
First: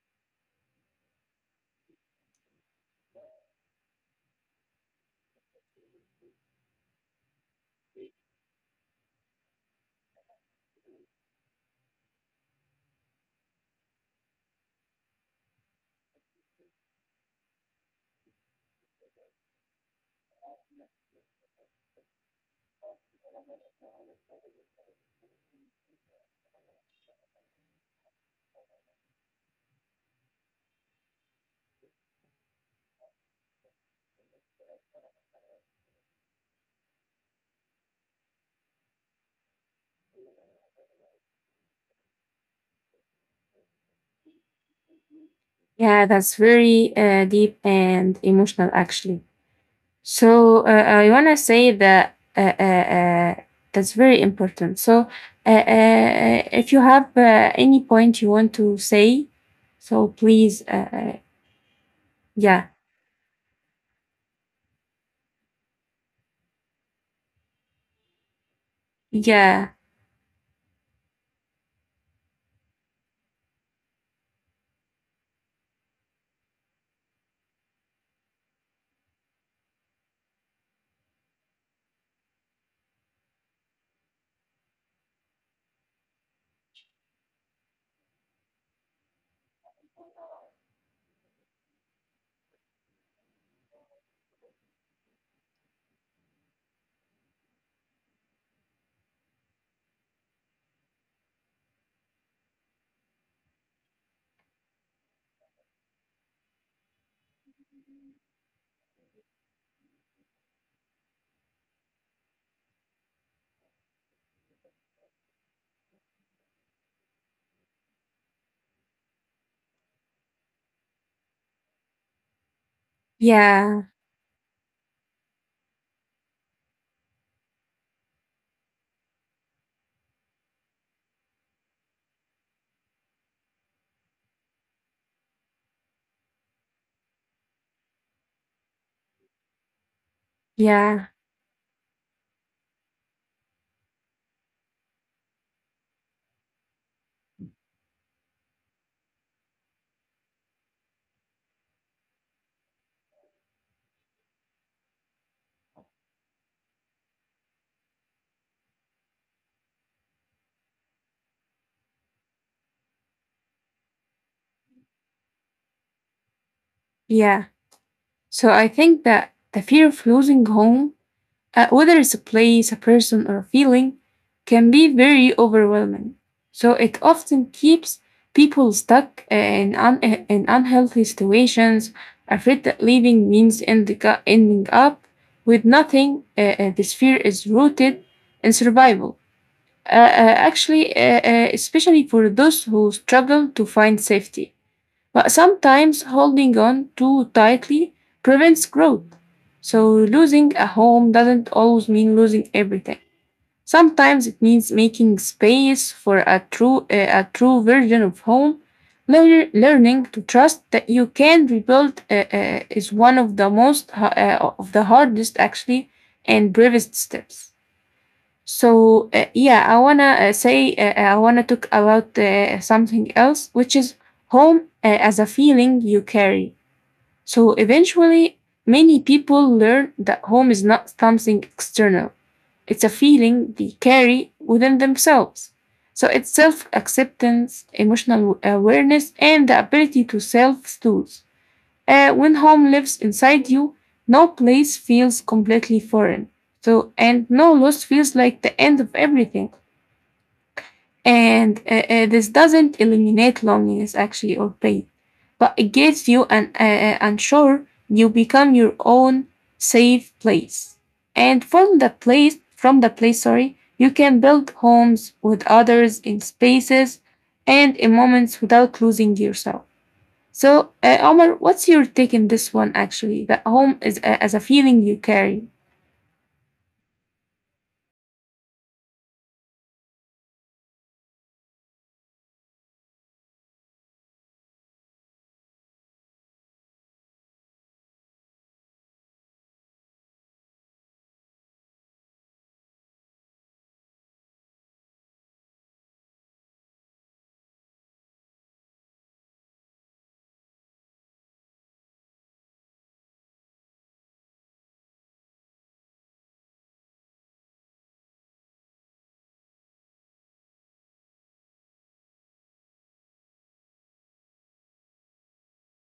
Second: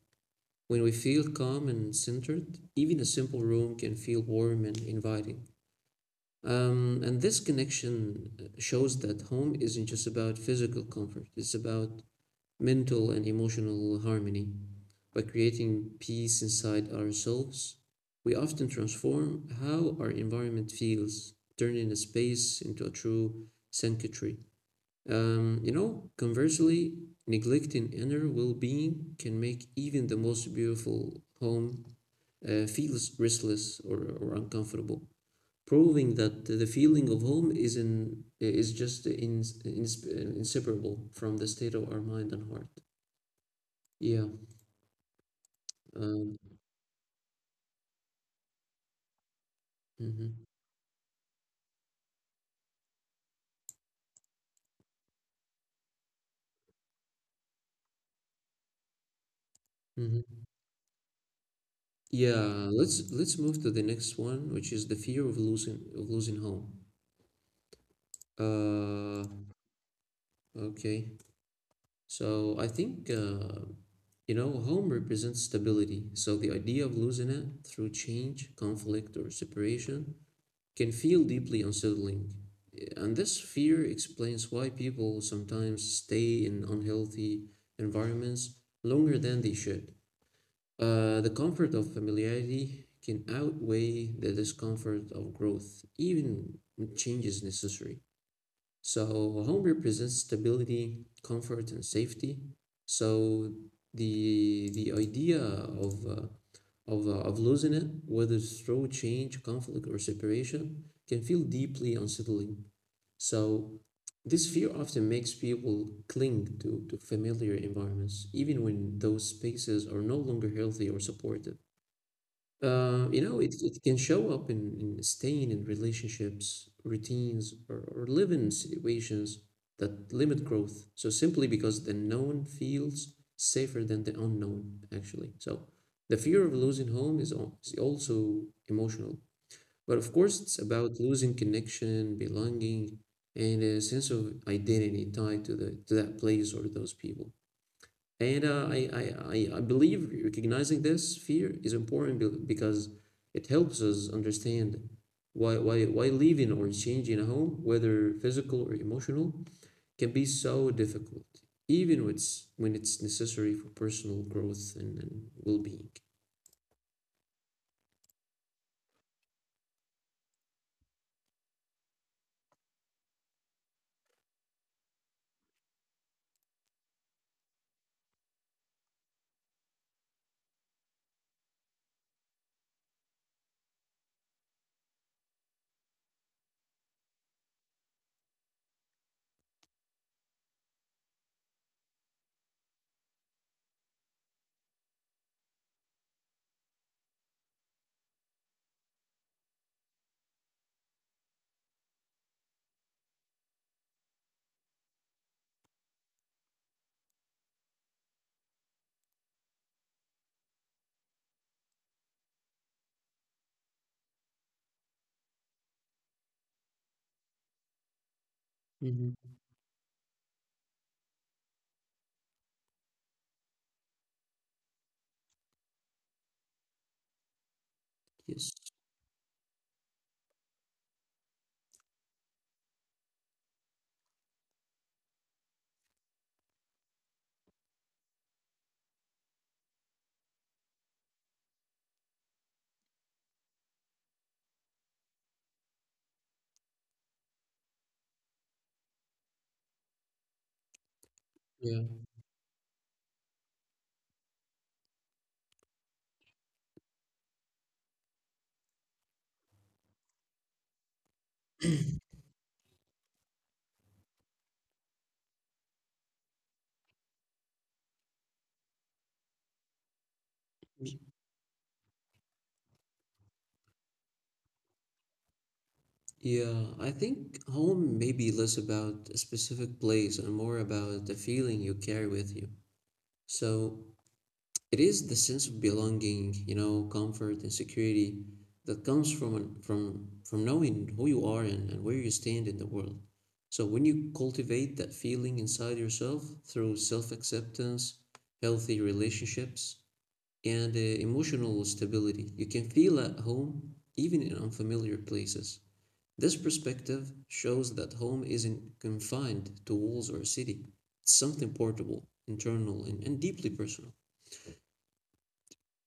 Speaker 1: When we feel calm and centered, even a simple room can feel warm and inviting. And this connection shows that home isn't just about physical comfort, it's about mental and emotional harmony. By creating peace inside ourselves, we often transform how our environment feels, turning a space into a true sanctuary. You know, conversely, neglecting inner well being can make even the most beautiful home feels restless or uncomfortable, proving that the feeling of home is in is just in, ins inseparable from the state of our mind and heart. Yeah.
Speaker 2: Yeah, that's
Speaker 1: Um,
Speaker 2: very deep and emotional, actually.
Speaker 1: mhm,
Speaker 2: So I want to say that that's very important. So if you have any point you want to say, so
Speaker 1: mhm.
Speaker 2: please, yeah,
Speaker 1: Yeah. Let's move to the next one, which is the fear of losing home. Uh,
Speaker 2: yeah,
Speaker 1: okay. So I think you know home represents stability. So the idea of losing it through change, conflict, or separation can feel deeply unsettling. And this fear explains why people sometimes stay in unhealthy environments longer than they should. The comfort of familiarity can outweigh the discomfort of growth, even when change is necessary. So home represents stability, comfort, and safety. So the idea of losing it, whether through change, conflict, or separation, can feel deeply unsettling. So this fear often makes people cling to familiar environments, even when those spaces are no longer healthy or supportive. You know, it
Speaker 2: yeah,
Speaker 1: can show up in staying in relationships, routines, or living situations that limit growth. So simply because the known feels safer than the unknown, actually. So the fear of losing home is also emotional. But of course, it's about
Speaker 2: yeah,
Speaker 1: losing connection, belonging, and a sense of identity tied to the to that place or those people. And I believe recognizing this fear is important because it helps us understand why leaving or changing a home, whether physical or emotional, can be so difficult, even when it's necessary for personal growth and well being.
Speaker 2: yeah. So I think that the fear of losing home, uh, whether it's a place, a person, or a feeling, can be very overwhelming. So it often keeps people stuck in, in unhealthy situations, afraid that leaving means ending up with nothing. This fear is rooted in survival, actually, especially for those who struggle to find safety. But sometimes holding on too tightly prevents growth. So losing a home doesn't always mean losing everything. Sometimes it means making space for a true, a true version of home. Learning to trust that you can rebuild is one of the most of the hardest, actually, and bravest steps. So
Speaker 1: Hmm
Speaker 2: yeah, I wanna say I wanna talk about something else, which is home as a feeling you carry. So, eventually,
Speaker 1: Yes.
Speaker 2: many people learn that home is not something external; it's a feeling they carry within themselves. So it's self acceptance, emotional awareness, and the ability to self soothe. When home lives inside you, no place feels completely foreign. So, and no loss feels like the end of everything. And uh,
Speaker 1: Yeah.
Speaker 2: uh, this doesn't eliminate loneliness, actually, or pain, but it gives you an unsure. You become your own safe place, and from the place, sorry, you can build homes with others, in spaces and in moments, without losing yourself. So,
Speaker 1: Mm.
Speaker 2: Omar, what's your take in this one actually? That home is as a feeling you carry.
Speaker 1: Yeah. I think home may be less about a specific place and more about the feeling you carry with you. So it is the sense of belonging, you know, comfort and security that comes from knowing who you are and where you stand in the world. So when you cultivate that feeling inside yourself through self-acceptance, healthy relationships, and emotional stability, you can feel at home even in unfamiliar places. This perspective shows that home isn't confined to walls or a city. It's something portable, internal, and deeply personal.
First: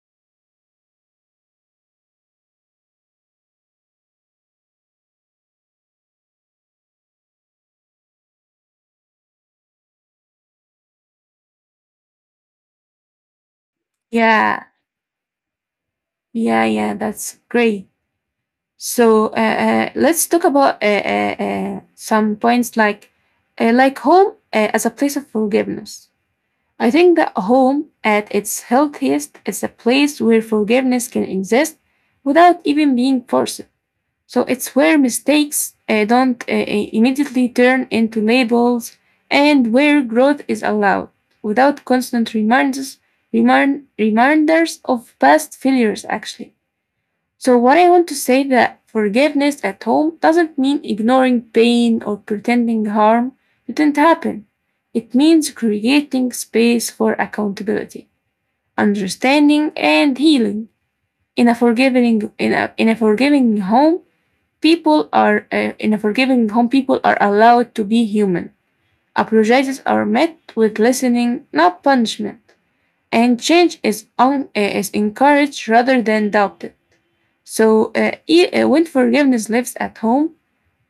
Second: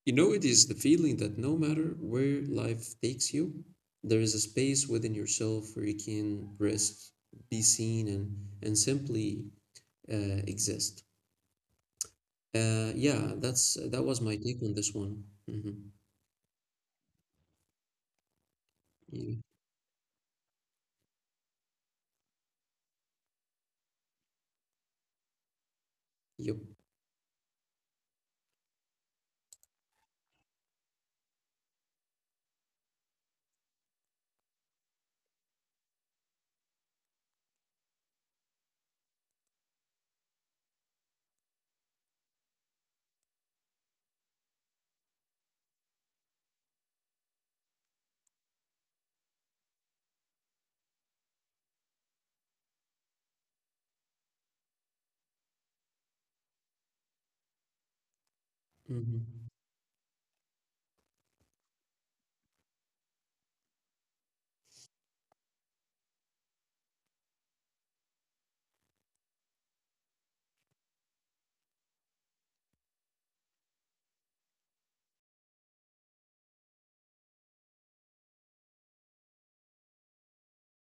Speaker 1: You know, it is the feeling that no matter where life takes you, there is a space within yourself where you can rest, be seen, and simply exist. Yeah, that's that was my take
Speaker 2: Yeah,
Speaker 1: on this one. Mm-hmm.
Speaker 2: yeah, yeah, that's great. So,
Speaker 1: Yeah.
Speaker 2: let's talk about some points like home as a place of forgiveness.
Speaker 1: Yep.
Speaker 2: I think that home, at its healthiest, is a place where forgiveness can exist without even being forced. So it's where mistakes don't immediately turn into labels, and where growth is allowed without constant reminders, reminders of past failures, actually. So, what I want to say, that forgiveness at home doesn't mean ignoring pain or pretending harm didn't happen. It means creating space for accountability,
Speaker 1: Mm-hmm.
Speaker 2: understanding, and healing. In a forgiving home, in a forgiving home, people are allowed to be human. Apologies are met with listening, not punishment. And change is, is encouraged rather than doubted. So when forgiveness lives at home,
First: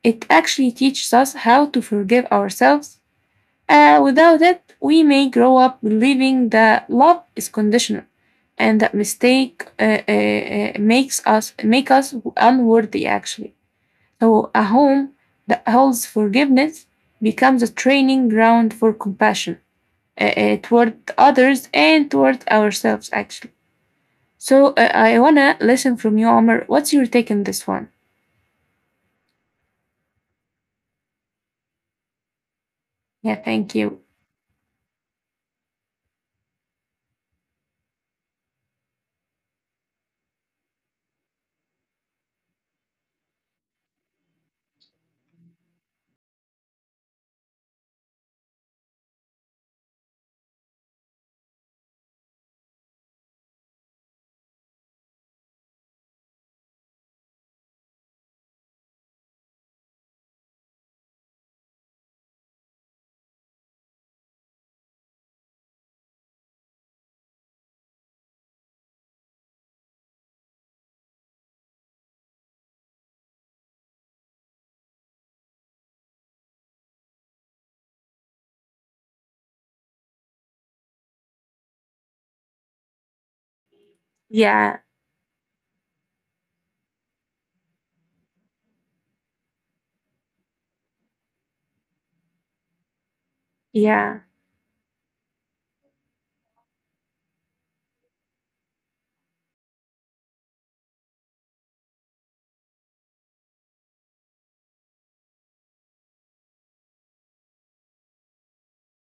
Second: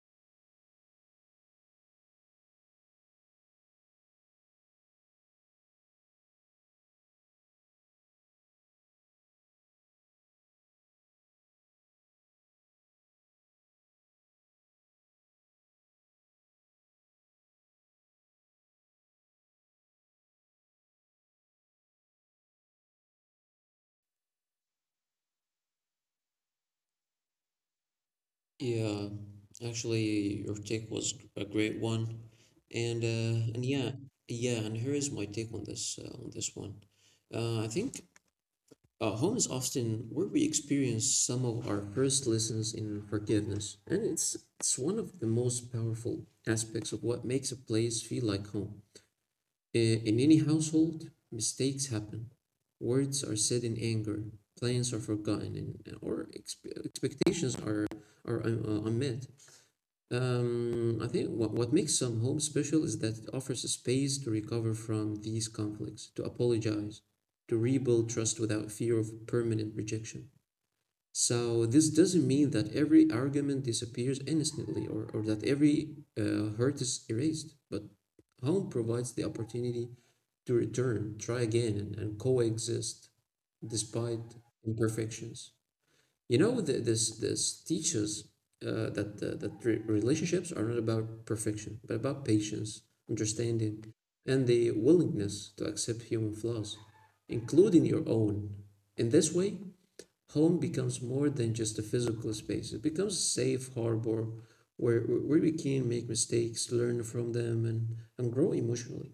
Speaker 2: it actually teaches us how to forgive ourselves. Without it, we may grow up believing that love is conditional and that mistake make us unworthy, actually. So a home that holds forgiveness becomes a training ground for compassion, toward others and toward ourselves, actually. So, I want to listen from you, Omar. What's your take on this one?
Speaker 1: Yeah, actually, your take was a great one,
Speaker 2: Yeah,
Speaker 1: and
Speaker 2: thank
Speaker 1: yeah,
Speaker 2: you.
Speaker 1: yeah, and here is my take on this one. I think Home is often where we experience some of our first lessons in forgiveness, and it's one of the most powerful aspects of what makes a place feel like home. In any household, mistakes happen. Words are said in anger, plans are forgotten, and or expectations are unmet. I think what makes some homes special is that it offers a space to recover from these conflicts, to apologize, to rebuild trust without fear of permanent rejection. So this doesn't mean that every argument disappears instantly or that every hurt is erased, but home provides the opportunity to return, try again, and coexist despite
Speaker 2: Yeah,
Speaker 1: imperfections. You know, th this this teaches that re relationships are not about perfection, but about patience, understanding,
Speaker 2: yeah,
Speaker 1: and the willingness to accept human flaws, including your own. In this way, home becomes more than just a physical space. It becomes a safe harbor where where we can make mistakes, learn from them, and grow emotionally.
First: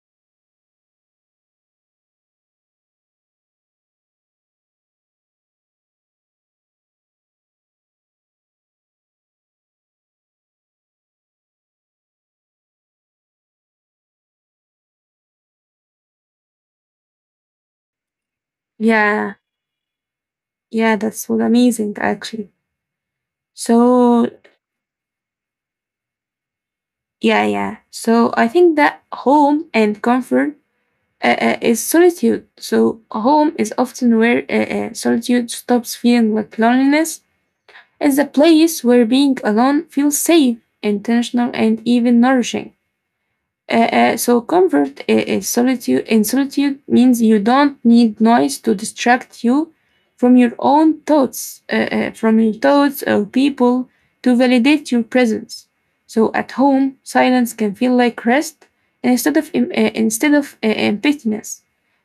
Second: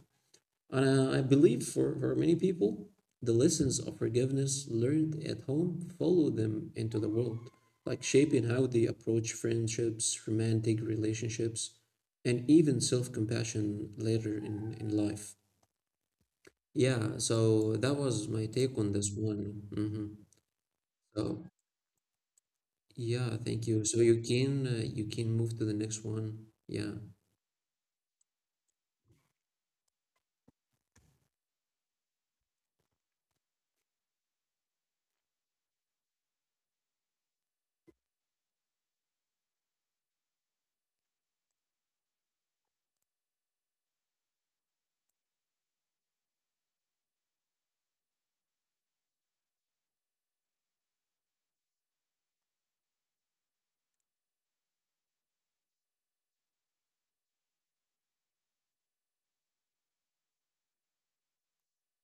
Speaker 1: And I believe for many people, the lessons of forgiveness learned at home follow them into the world, like shaping how they approach friendships, romantic relationships, and even self compassion later in life. Yeah, so that was my take on this
Speaker 2: yeah,
Speaker 1: one.
Speaker 2: yeah, that's what
Speaker 1: So,
Speaker 2: amazing, actually.
Speaker 1: yeah, thank you. So
Speaker 2: So,
Speaker 1: you can move to the next one. Yeah,
Speaker 2: yeah, yeah. So I think that home and comfort, is solitude. So, home is often where solitude stops feeling like loneliness, as a place where being alone feels safe, intentional, and even nourishing. So comfort is solitude. In solitude means you don't need noise to distract you from your own thoughts, from your thoughts or people to validate your presence. So at home, silence can feel like rest instead of emptiness.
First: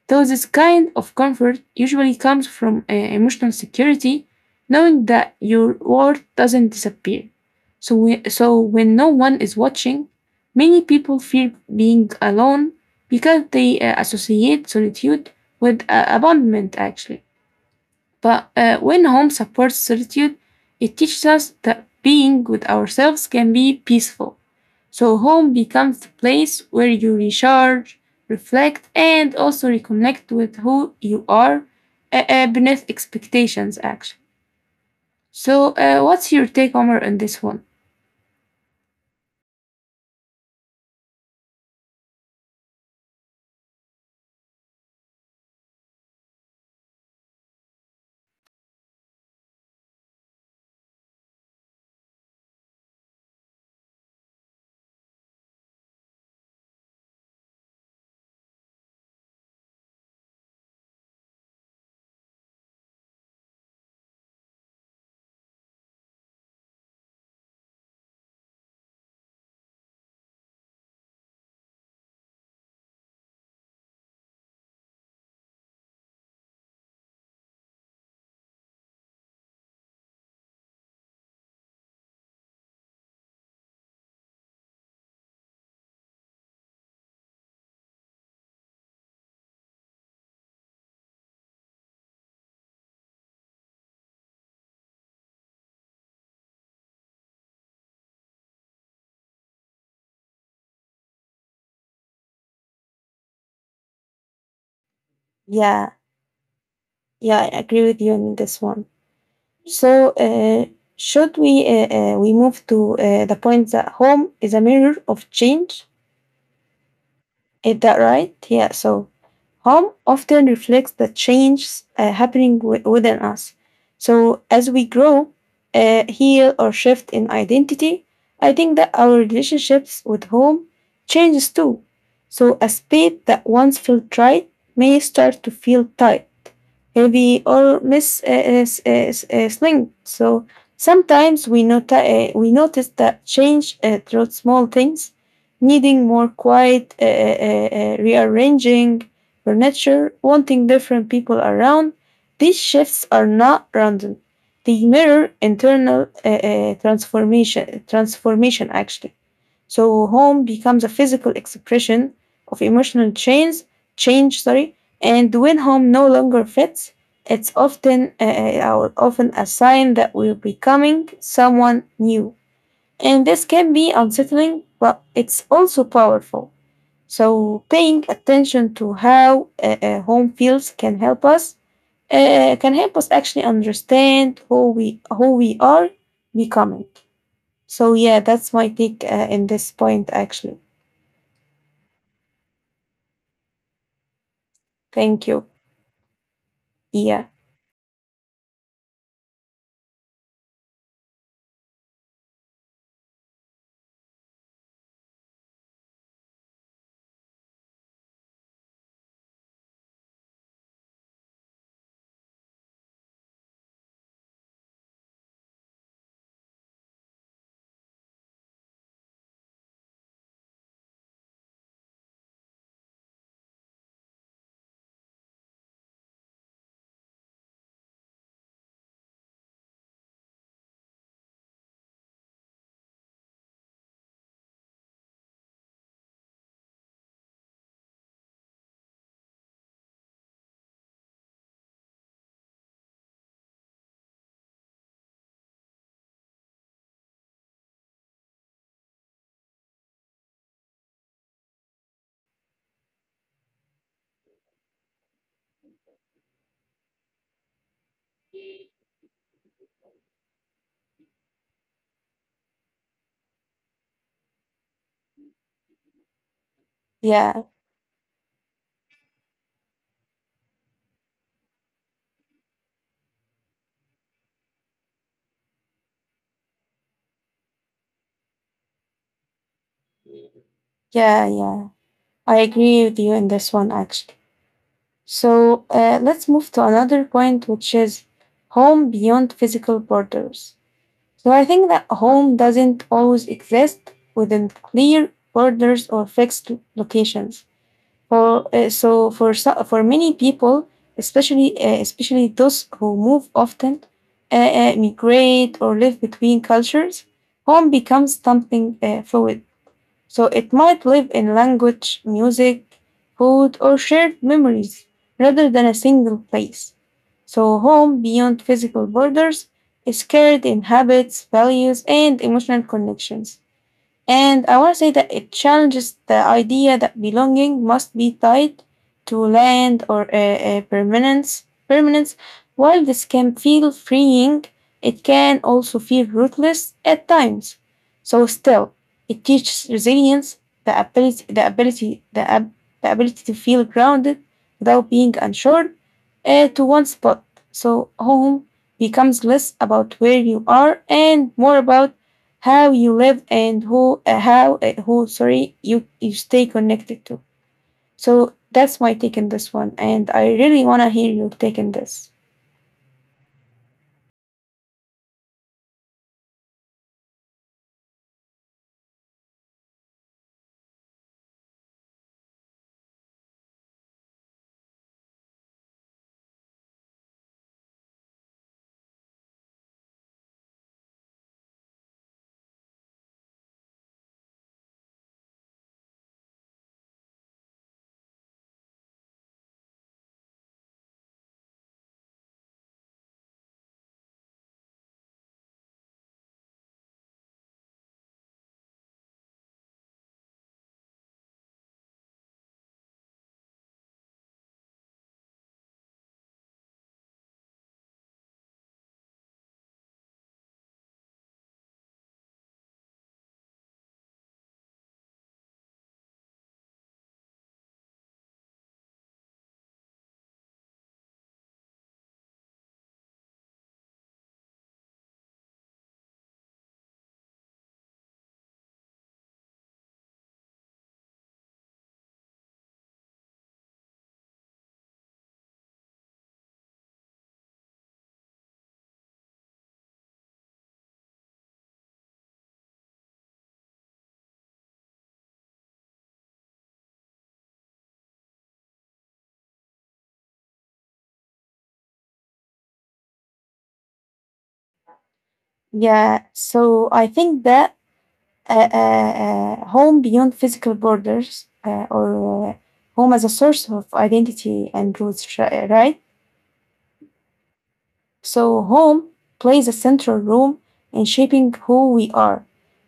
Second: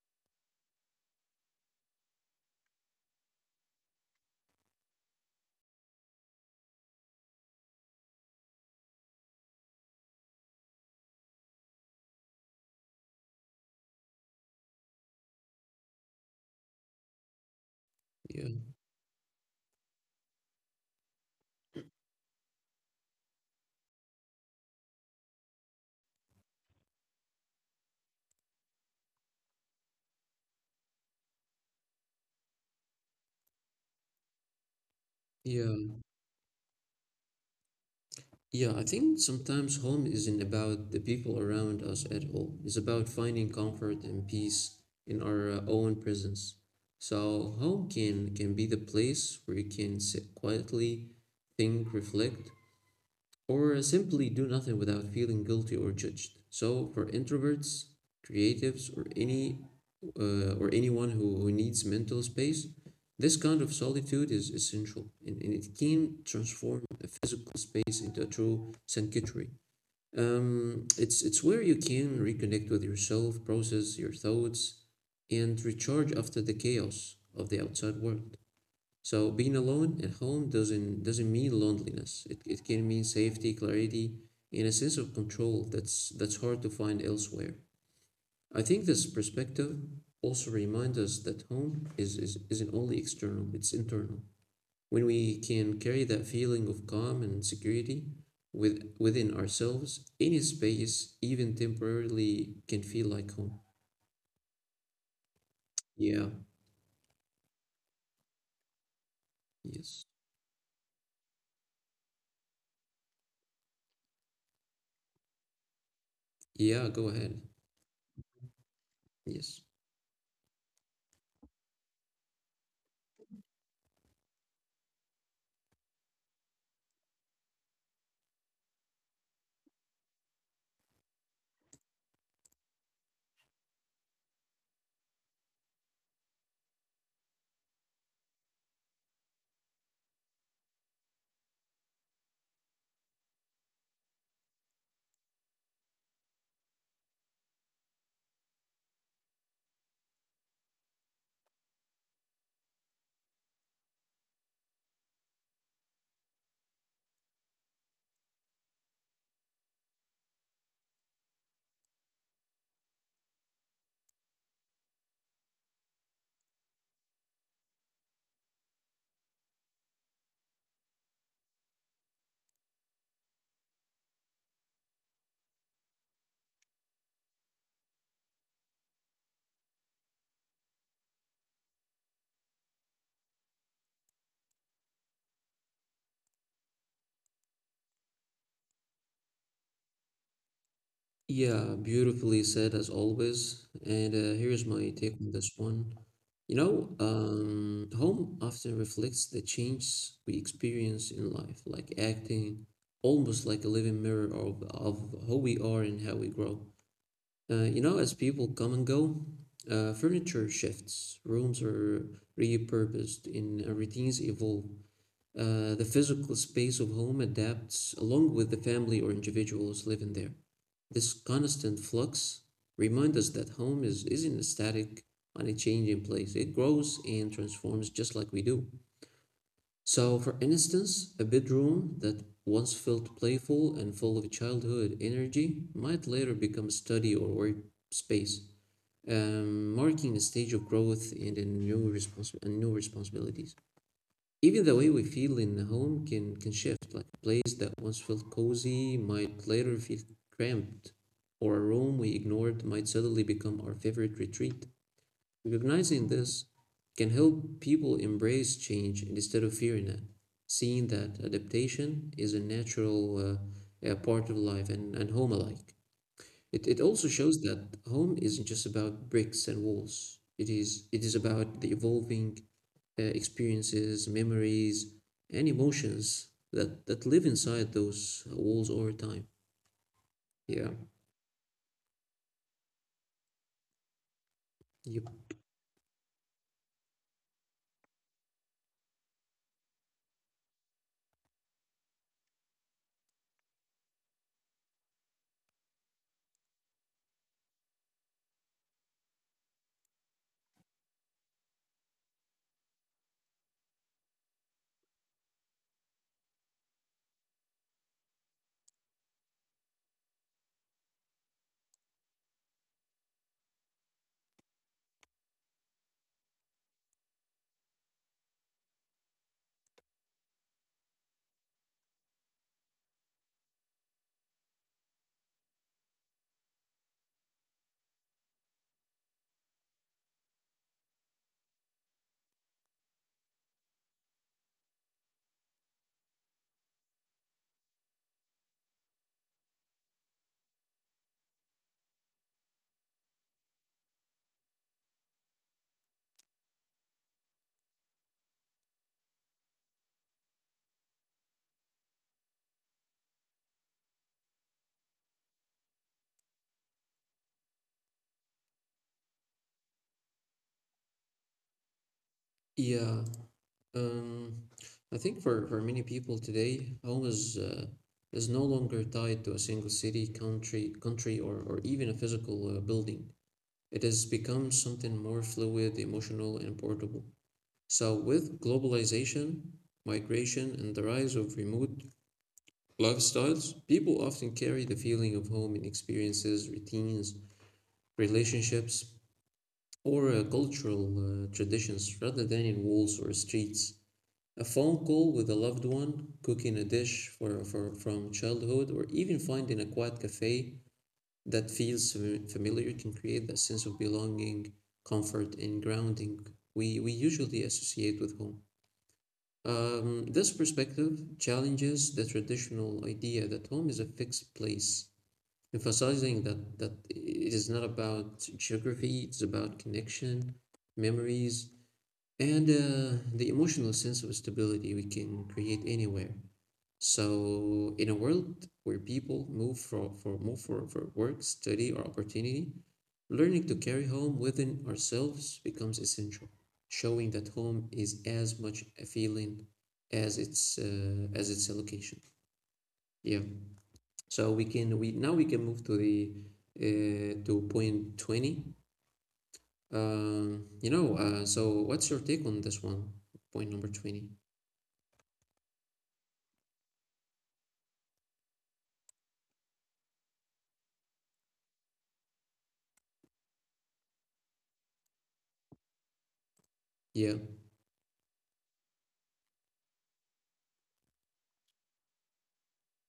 Speaker 2: Though this kind of comfort usually comes from emotional security, knowing that your worth doesn't disappear. So when no one is watching, many people fear being alone because they associate solitude with abandonment, actually.
Speaker 1: yeah,
Speaker 2: But when home supports solitude, it teaches us that being with ourselves can be peaceful. So home becomes the place where you recharge, reflect, and also reconnect with who you are beneath expectations, actually. So,
Speaker 1: yeah.
Speaker 2: what's your take, Omar, on this one?
Speaker 1: Yeah, I think sometimes home isn't about the people around us at all. It's about finding comfort and peace in our own presence. So home can be the place where you can sit quietly, think, reflect, or simply do nothing without feeling guilty or judged. So for introverts, creatives, or any or anyone who needs mental space, this kind of solitude is essential, and it can transform a physical space into a true sanctuary. It's where you can reconnect with yourself, process your thoughts, and recharge after the chaos of the outside world. So being alone at home doesn't mean loneliness. It can mean safety, clarity, and a sense of control that's hard to find elsewhere. I think this perspective also reminds us that home is isn't only external, it's internal. When we can carry that feeling of calm and security within ourselves, any space, even temporarily, can feel like home.
Speaker 2: Yeah,
Speaker 1: Yeah,
Speaker 2: yeah, I agree with you on this one.
Speaker 1: yes.
Speaker 2: So should we move to the point that home is a mirror of change?
Speaker 1: Yeah, go ahead.
Speaker 2: Is that right? Yeah. So
Speaker 1: Yes.
Speaker 2: home often reflects the changes happening within us. So as we grow, heal, or shift in identity, I think that our relationships with home changes too. So a space that once felt right may start to feel tight, heavy, or miss sling. So sometimes we, we notice that change through small things, needing more quiet, rearranging furniture, wanting different people around. These shifts are not random. They mirror internal transformation, actually. So home becomes a physical expression of emotional change, sorry. And when home no longer fits, it's often a sign that we're becoming someone new. And this can be unsettling, but it's also powerful. So, paying attention to how home feels can help us, can help us actually understand who we are becoming. So, yeah, that's my take in this point. Actually,
Speaker 1: Yeah, beautifully said as always. And here's my take
Speaker 2: thank
Speaker 1: on
Speaker 2: you.
Speaker 1: this one.
Speaker 2: Yeah,
Speaker 1: Home often reflects the changes we experience in life, like acting almost like a living mirror of who we are and how we grow. As people come and go, furniture shifts, rooms are repurposed, and routines evolve. The physical space of home adapts along with the family or individuals living there. This constant flux reminds us that isn't a static on a changing place. It grows and transforms just like we do. So, for instance, a bedroom that once felt playful and full of childhood energy might later become a study or workspace, marking a stage of growth and a and new responsibilities. Even the way we feel in the home can shift, like a place that once felt cozy might later feel cramped, or a room we ignored might suddenly become our favorite retreat. Recognizing this can help people embrace change instead of fearing it, seeing that adaptation is a natural part of life and home alike. It also shows
Speaker 2: yeah,
Speaker 1: that home isn't just about bricks and walls. It is about the evolving experiences, memories, and emotions that live inside those walls over time. Yeah.
Speaker 2: yeah, yeah. I agree with you in this one. Actually,
Speaker 1: Yep.
Speaker 2: so let's move to another point, which is home beyond physical borders. So I think that home doesn't always exist within clear borders or fixed locations. For, so for so- for many people, especially those who move often, uh, migrate or live between cultures, home becomes something fluid. So it might live in language, music, food, or shared memories rather than a single place. So home beyond physical borders is carried in habits, values, and emotional connections. And I want to say that it challenges the idea that belonging must be tied to land or permanence, while this can feel freeing, it can also feel ruthless at times. So still, it teaches resilience, the ability, the ability, the, ab- the ability to feel grounded without being unsure to one spot. So home becomes less about where you are and more about how you live and who how who sorry you you stay connected to. So that's my take on this one, and I really want to hear your take on this.
Speaker 1: Yeah. Um, I think for many people today, home is no longer tied to a single city, country, or even a physical building. It has become something more fluid, emotional, and portable. So with globalization, migration, and the rise of remote lifestyles. People often carry the feeling of home in experiences, routines, relationships, or cultural traditions rather than in walls or streets. A phone call with a loved one, cooking a dish from childhood, or even finding a quiet cafe that feels familiar can create that sense of belonging, comfort, and grounding we usually associate with home. This perspective challenges the traditional idea that home is a fixed place emphasizing that it is not about geography, it's about connection, memories, and the emotional sense of stability we can create anywhere. So in a world where people move for work, study, or opportunity, learning to carry home within ourselves becomes essential, showing that home is as much a feeling as its a location. Yeah. So we can we Now we can move to the to point 20. So what's your take on this one? Point number 20.
Speaker 2: Yeah, so I think that home beyond physical borders or home as a source of identity and roots, right?
Speaker 1: Yeah.
Speaker 2: So, home plays a central role in shaping who we are,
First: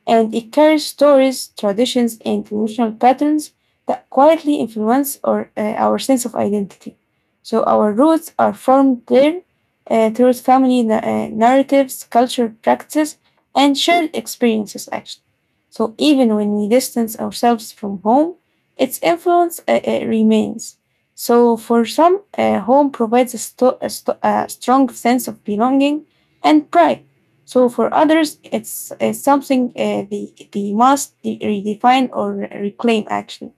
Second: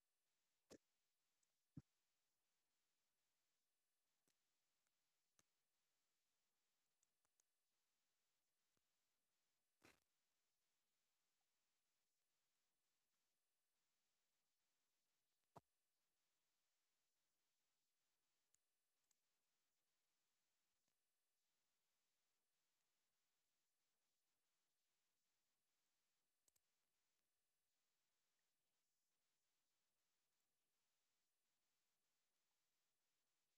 Speaker 2: and it carries stories, traditions, and emotional patterns that quietly influence our sense of identity. So, our roots are formed there through family narratives, cultural practices, and shared experiences, actually. So, even when we distance ourselves from home, its influence remains. So, for some, home provides a strong sense of belonging and pride. So, for others, it's, something they, they must redefine or reclaim, actually.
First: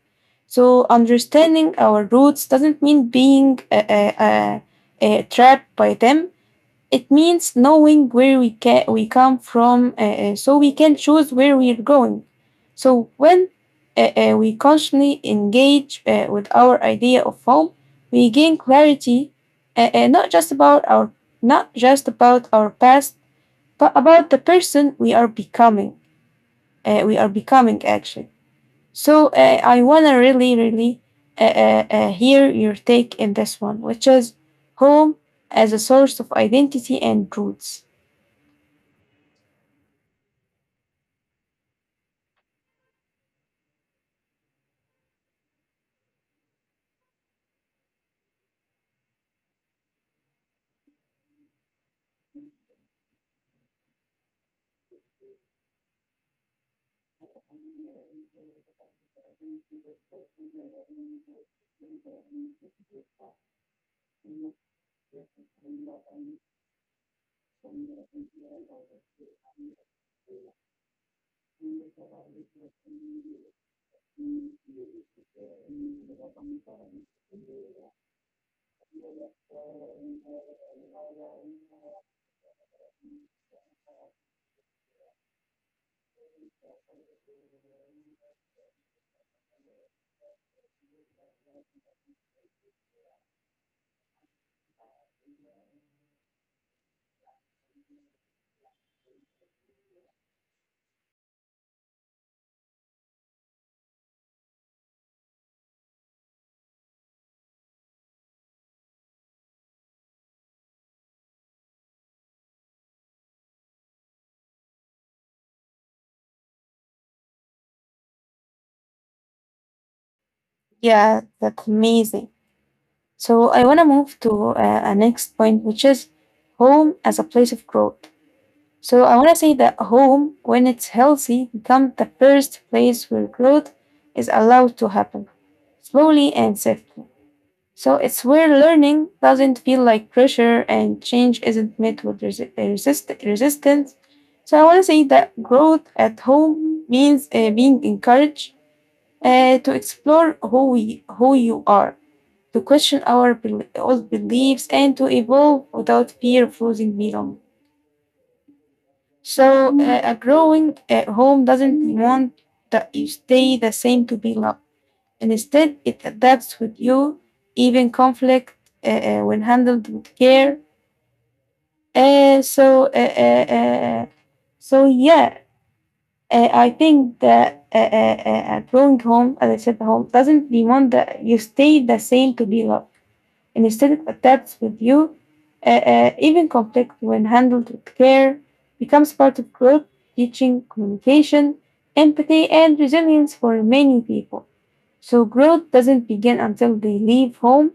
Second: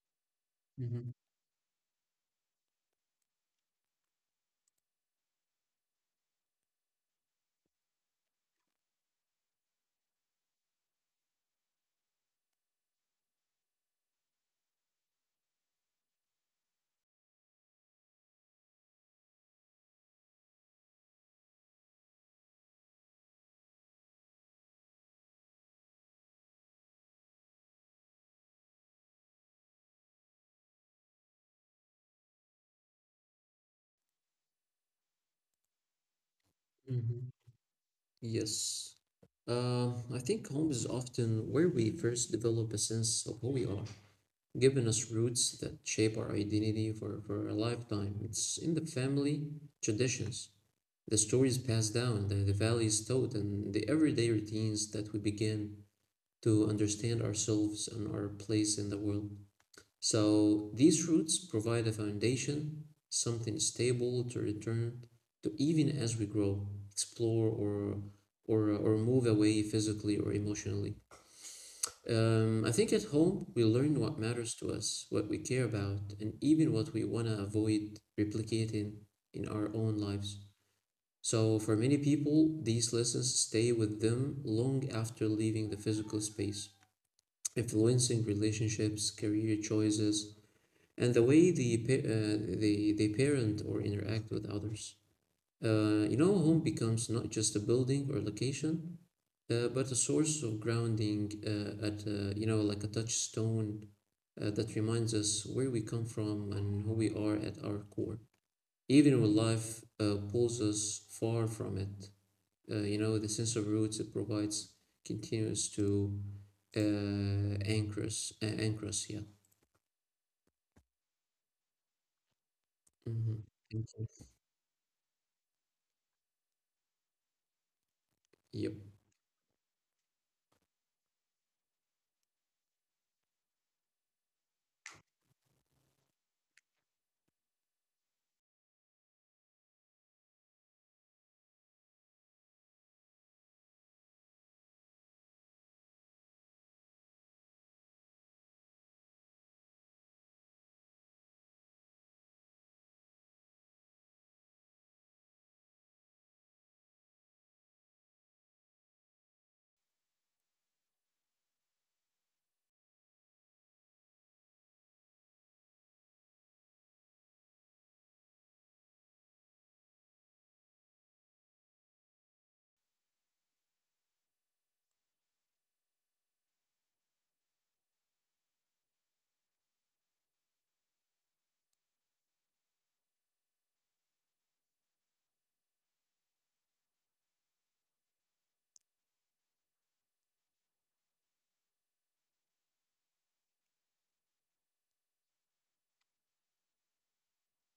Speaker 2: So,
Speaker 1: Mm-hmm.
Speaker 2: understanding our roots doesn't mean being trapped by them, it means knowing where we come from, so we can choose where we're going. So when we consciously engage with our idea of home, we gain clarity, uh, uh, not just about our not just about our past, but about the person we are becoming. We are becoming actually. So I wanna really, really hear your take in this one, which is home as a source of identity and
Speaker 1: Mm-hmm.
Speaker 2: roots.
Speaker 1: Yes. I think home is often where we first develop a sense of who we are, giving us roots that shape our identity for a lifetime. It's in the family traditions, the stories passed down, the values taught, and the everyday routines that we begin to understand ourselves and our place in the world. So these roots provide a foundation, something stable to return to even as we grow, explore, or move away physically or emotionally. I think at home we learn what matters to us, what we care about, and even what we want to avoid replicating in our own lives. So, for many people, these lessons stay with them long after leaving the physical space influencing relationships, career choices, and the way they parent or interact with others. Home becomes not just a building or location, but a source of grounding at you know like a touchstone that reminds us where we come from and who we are at our core. Even when life pulls us far from it, the sense of roots it provides continues to anchor us, yeah.
Speaker 2: Yeah, that's amazing.
Speaker 1: Mm-hmm.
Speaker 2: So I want to
Speaker 1: Okay.
Speaker 2: move to a next point, which is home as a place of growth.
Speaker 1: Yep.
Speaker 2: So I want to say that home, when it's healthy, becomes the first place where growth is allowed to happen slowly and safely. So it's where learning doesn't feel like pressure and change isn't met with resistance. So I want to say that growth at home means being encouraged to explore who you are, to question our old beliefs, and to evolve without fear of losing belong. So a growing at home doesn't want that you stay the same to be loved, and instead it adapts with you. Even conflict when handled with care, uh, so uh, uh, uh, so yeah I think that a growing home, as I said, home doesn't demand that you stay the same to be loved, and instead it adapts with you. Even conflict, when handled with care, becomes part of growth, teaching communication, empathy, and resilience. For many people, so growth doesn't begin until they leave home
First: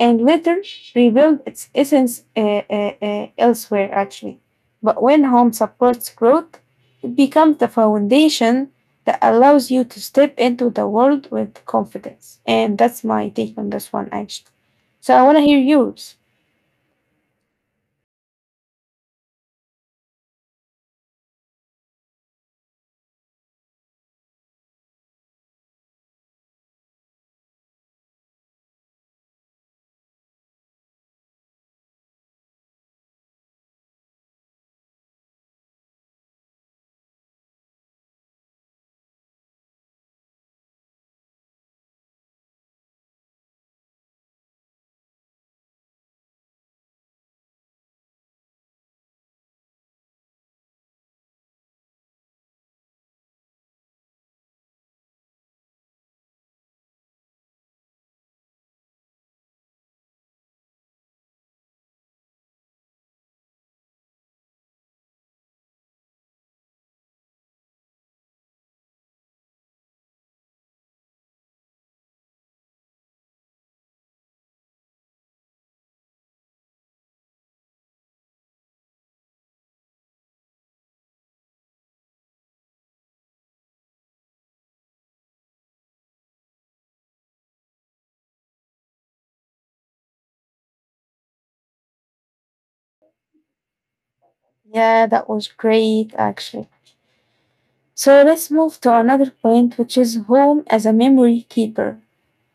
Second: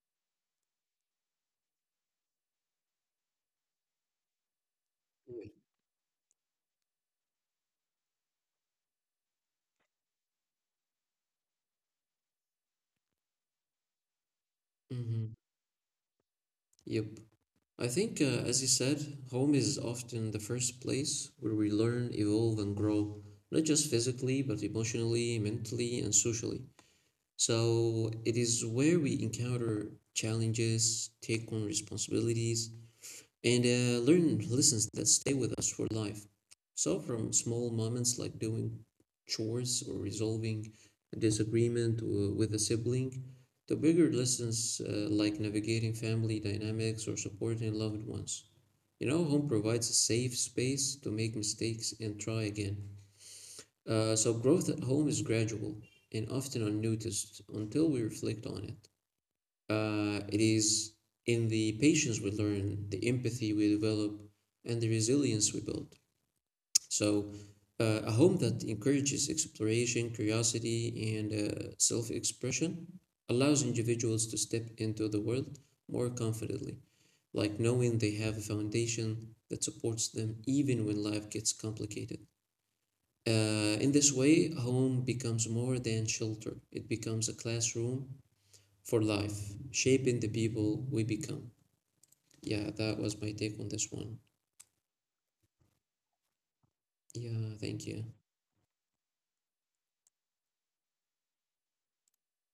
Speaker 2: and later rebuild its essence elsewhere, actually. But when home supports growth, it becomes the foundation that allows you to step into the world with confidence. And that's my take on this one, actually. So I
Speaker 1: Mm-hmm.
Speaker 2: want to hear yours.
Speaker 1: Yep. I think, as you said, home is often the first place where we learn, evolve, and grow, not just physically, but emotionally, mentally, and socially. So it is where we encounter challenges, take on responsibilities, and learn lessons that stay with us for life. So, from small moments like doing chores or resolving a disagreement with a sibling, to bigger lessons like navigating family dynamics or supporting loved ones. You know, home provides a safe space to make mistakes and try again. So, growth at home is gradual and often unnoticed until we reflect on it. It is in the patience we learn, the empathy we develop, and the resilience we build. So, a home that encourages exploration, curiosity, and self expression allows individuals to step into the world more confidently, like knowing they have a foundation that supports them even when life gets complicated. In this way, home becomes more than shelter, it becomes a classroom for life, shaping the people we become. Yeah, that was my take on this one.
Speaker 2: Yeah, that was great, actually.
Speaker 1: Yeah, thank you.
Speaker 2: So let's move to another point, which is home as a memory keeper.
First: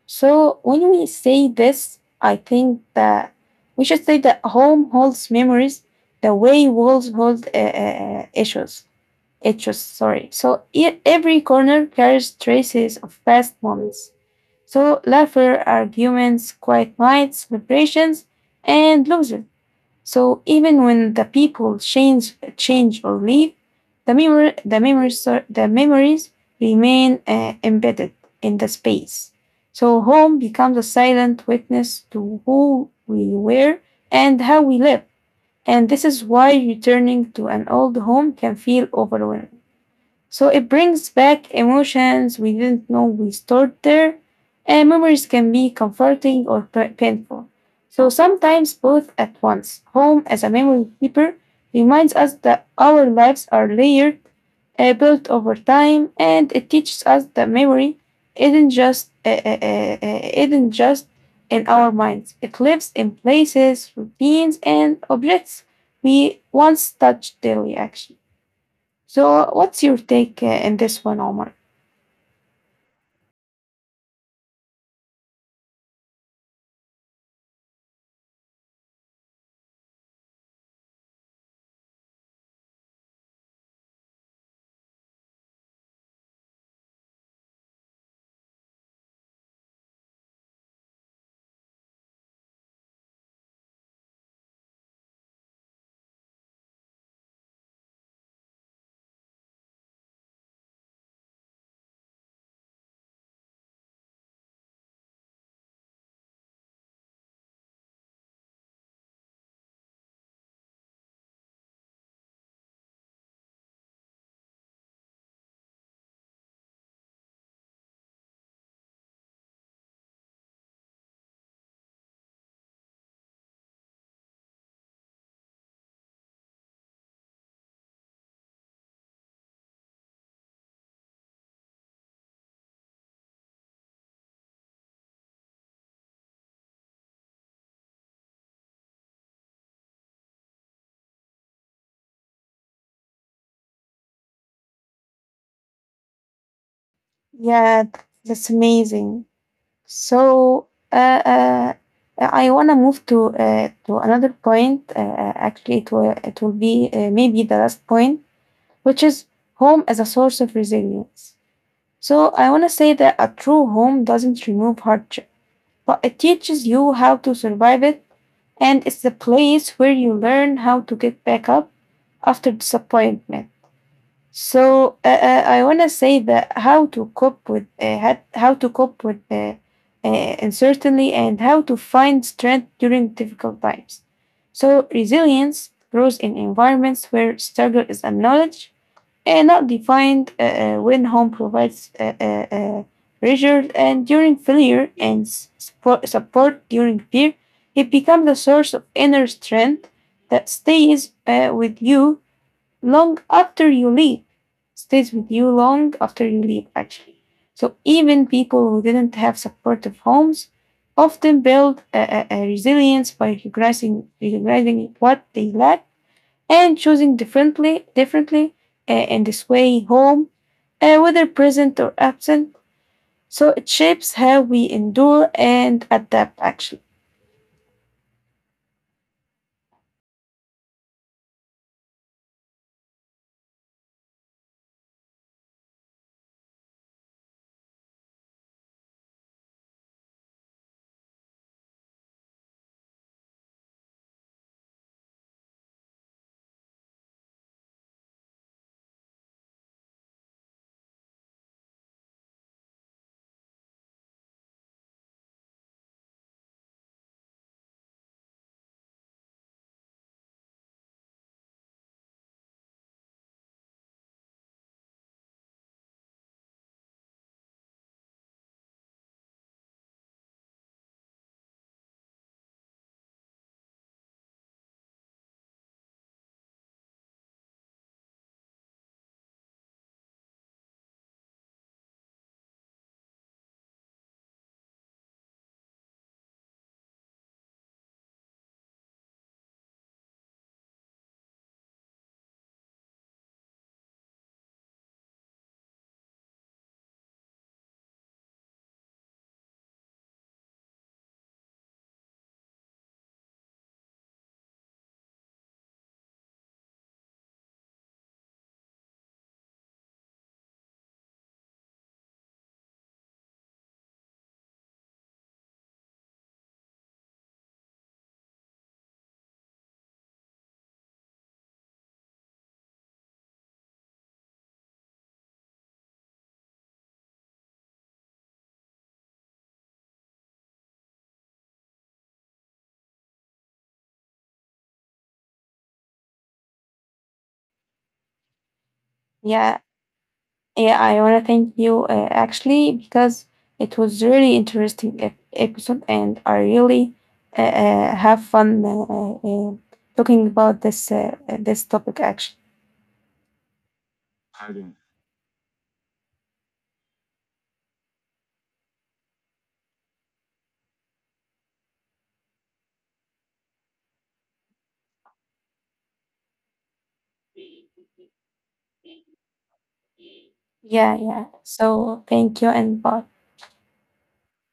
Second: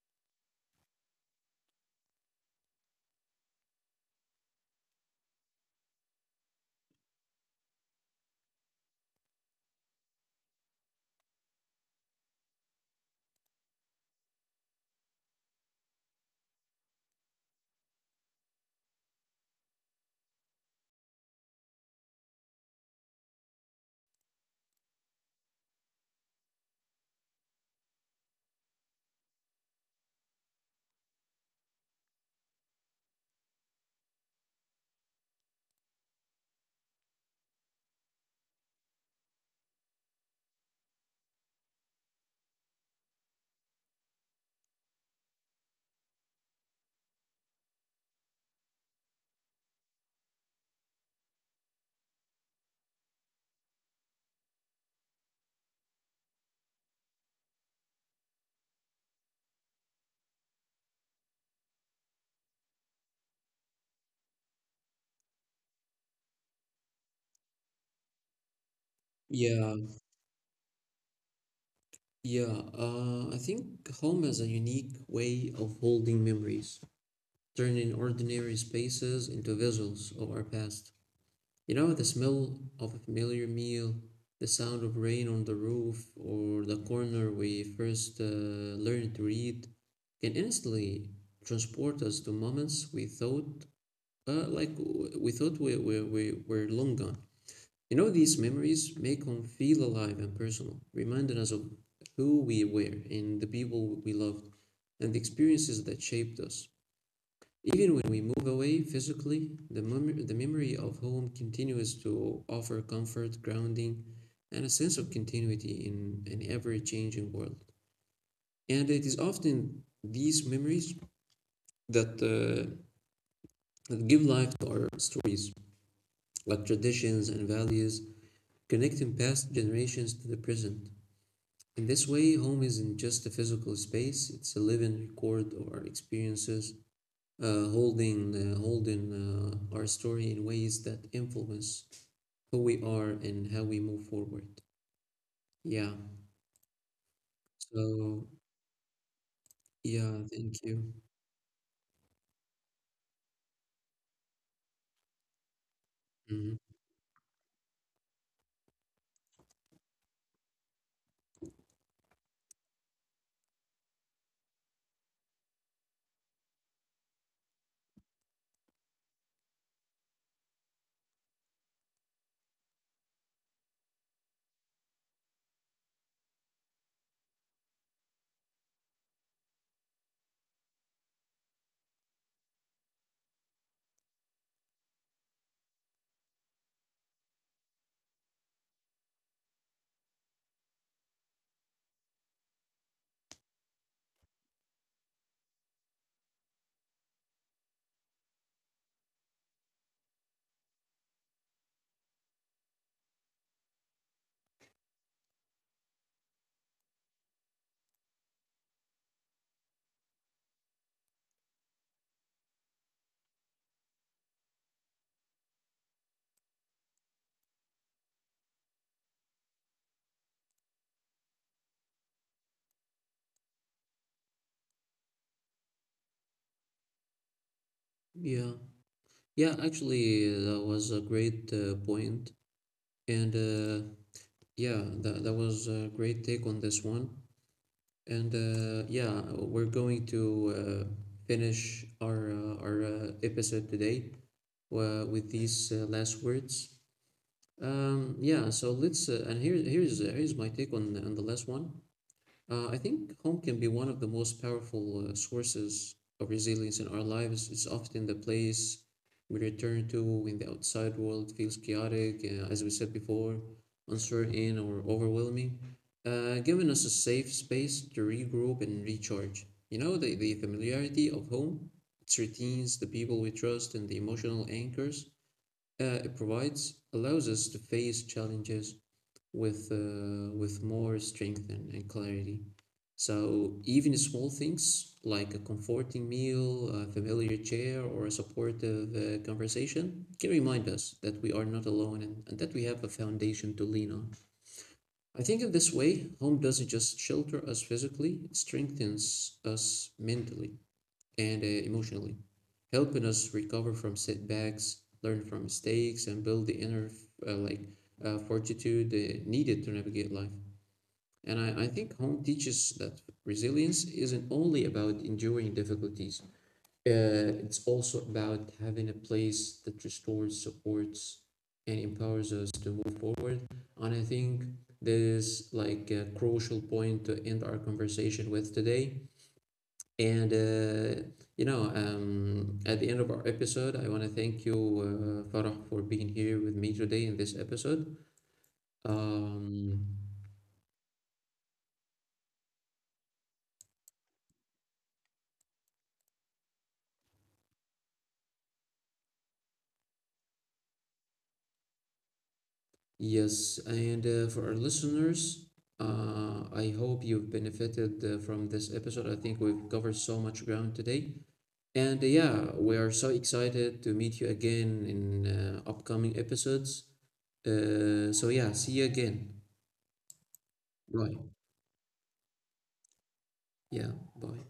Speaker 2: So when we say this, I think that we should say that home holds memories the way walls hold issues, sorry. So every corner carries traces of past moments. So laughter, arguments, quiet nights, celebrations, and losses. So even when the people change or leave, the memories remain embedded in the space. So home becomes a silent witness to who we were and how we live. And this is why returning to an old home can feel overwhelming. So it brings back emotions we didn't know we stored there, and memories can be comforting or painful. So sometimes both at once. Home as a memory keeper reminds us that our lives are layered, built over time, and it teaches us that memory isn't just in our minds. It lives in places, routines, and objects we once touched daily. Actually. So,
Speaker 1: Yeah,
Speaker 2: what's your take in this one, Omar?
Speaker 1: yeah. I think home has a unique way of holding memories, turning ordinary spaces into visuals of our past. You know, the smell of a familiar meal, the sound of rain on the roof, or the corner we first learned to read can instantly transport us to moments we thought, we were long gone. You know, these memories make home feel alive and personal, reminding us of who we were and the people we loved and the experiences that shaped us. Even when we move away physically, the memory of home continues to offer comfort, grounding, and a sense of continuity in an ever changing world. And it is often these memories that, uh, that give life to our stories, like traditions and values, connecting past generations to the present. In this way, home isn't just a physical space, it's a living record of our experiences, holding our story in ways that influence who we are and how we move forward. Yeah.
Speaker 2: Yeah,
Speaker 1: So,
Speaker 2: that's amazing.
Speaker 1: yeah, thank
Speaker 2: So,
Speaker 1: you.
Speaker 2: uh, I want to move to another point. Actually, it will
Speaker 1: hmm
Speaker 2: be maybe the last point, which is home as a source of resilience. So, I want to say that a true home doesn't remove hardship, but it teaches you how to survive it, and it's the place where you learn how to get back up after disappointment. So I want to say that how to cope with how to cope with uncertainty and how to find strength during difficult times. So resilience grows in environments where struggle is acknowledged and not defined. When home provides reassured and during failure and support during fear, it becomes a source of inner strength that stays with you long after you leave, stays with you long after you leave, actually. So even people who didn't have supportive homes often build a resilience by recognizing what they lack and choosing differently, in this way home, whether present or absent. So it shapes how we endure and adapt, actually.
Speaker 1: Yeah. Yeah, actually, that was a great point. And yeah, that was a great take on this one. And yeah, we're going to finish our episode today with these last words. Yeah, so let's and here's my take on the last one. I think home can be one of the most powerful sources of resilience in our lives. It's often the place we return to when the outside world feels chaotic, as we said before, uncertain or overwhelming, giving us a safe space to regroup and recharge. You know, the familiarity of home, its routines, the people we trust, and the emotional anchors it provides allows us to face challenges with more strength and clarity. So even small things like a comforting meal, a familiar chair, or a supportive conversation can remind us that we are not alone and that we have a foundation to lean on. I think in this way, home doesn't just shelter us physically, it strengthens us mentally and emotionally, helping us recover from setbacks, learn from mistakes, and build the inner uh, like fortitude needed to navigate life. And I think home teaches that resilience isn't only about enduring difficulties. It's also about having a place that restores, supports, and empowers us to move forward. And I think this is like a crucial point to end our conversation with today. And at the end of our episode, I want to thank you, Farah, for being here with me today in this episode.
Speaker 2: Yeah,
Speaker 1: Um,
Speaker 2: yeah, I want to thank you actually, because it was really interesting episode and I really have fun talking about this this topic actually.
Speaker 1: yes, and for our listeners, I hope you've benefited from this episode. I think we've covered so much ground today. And yeah, we are so excited to meet you again in upcoming episodes. So yeah, see you again.
Speaker 2: Yeah, yeah.
Speaker 1: Bye.
Speaker 2: So thank you and bye.
Speaker 1: Yeah, bye.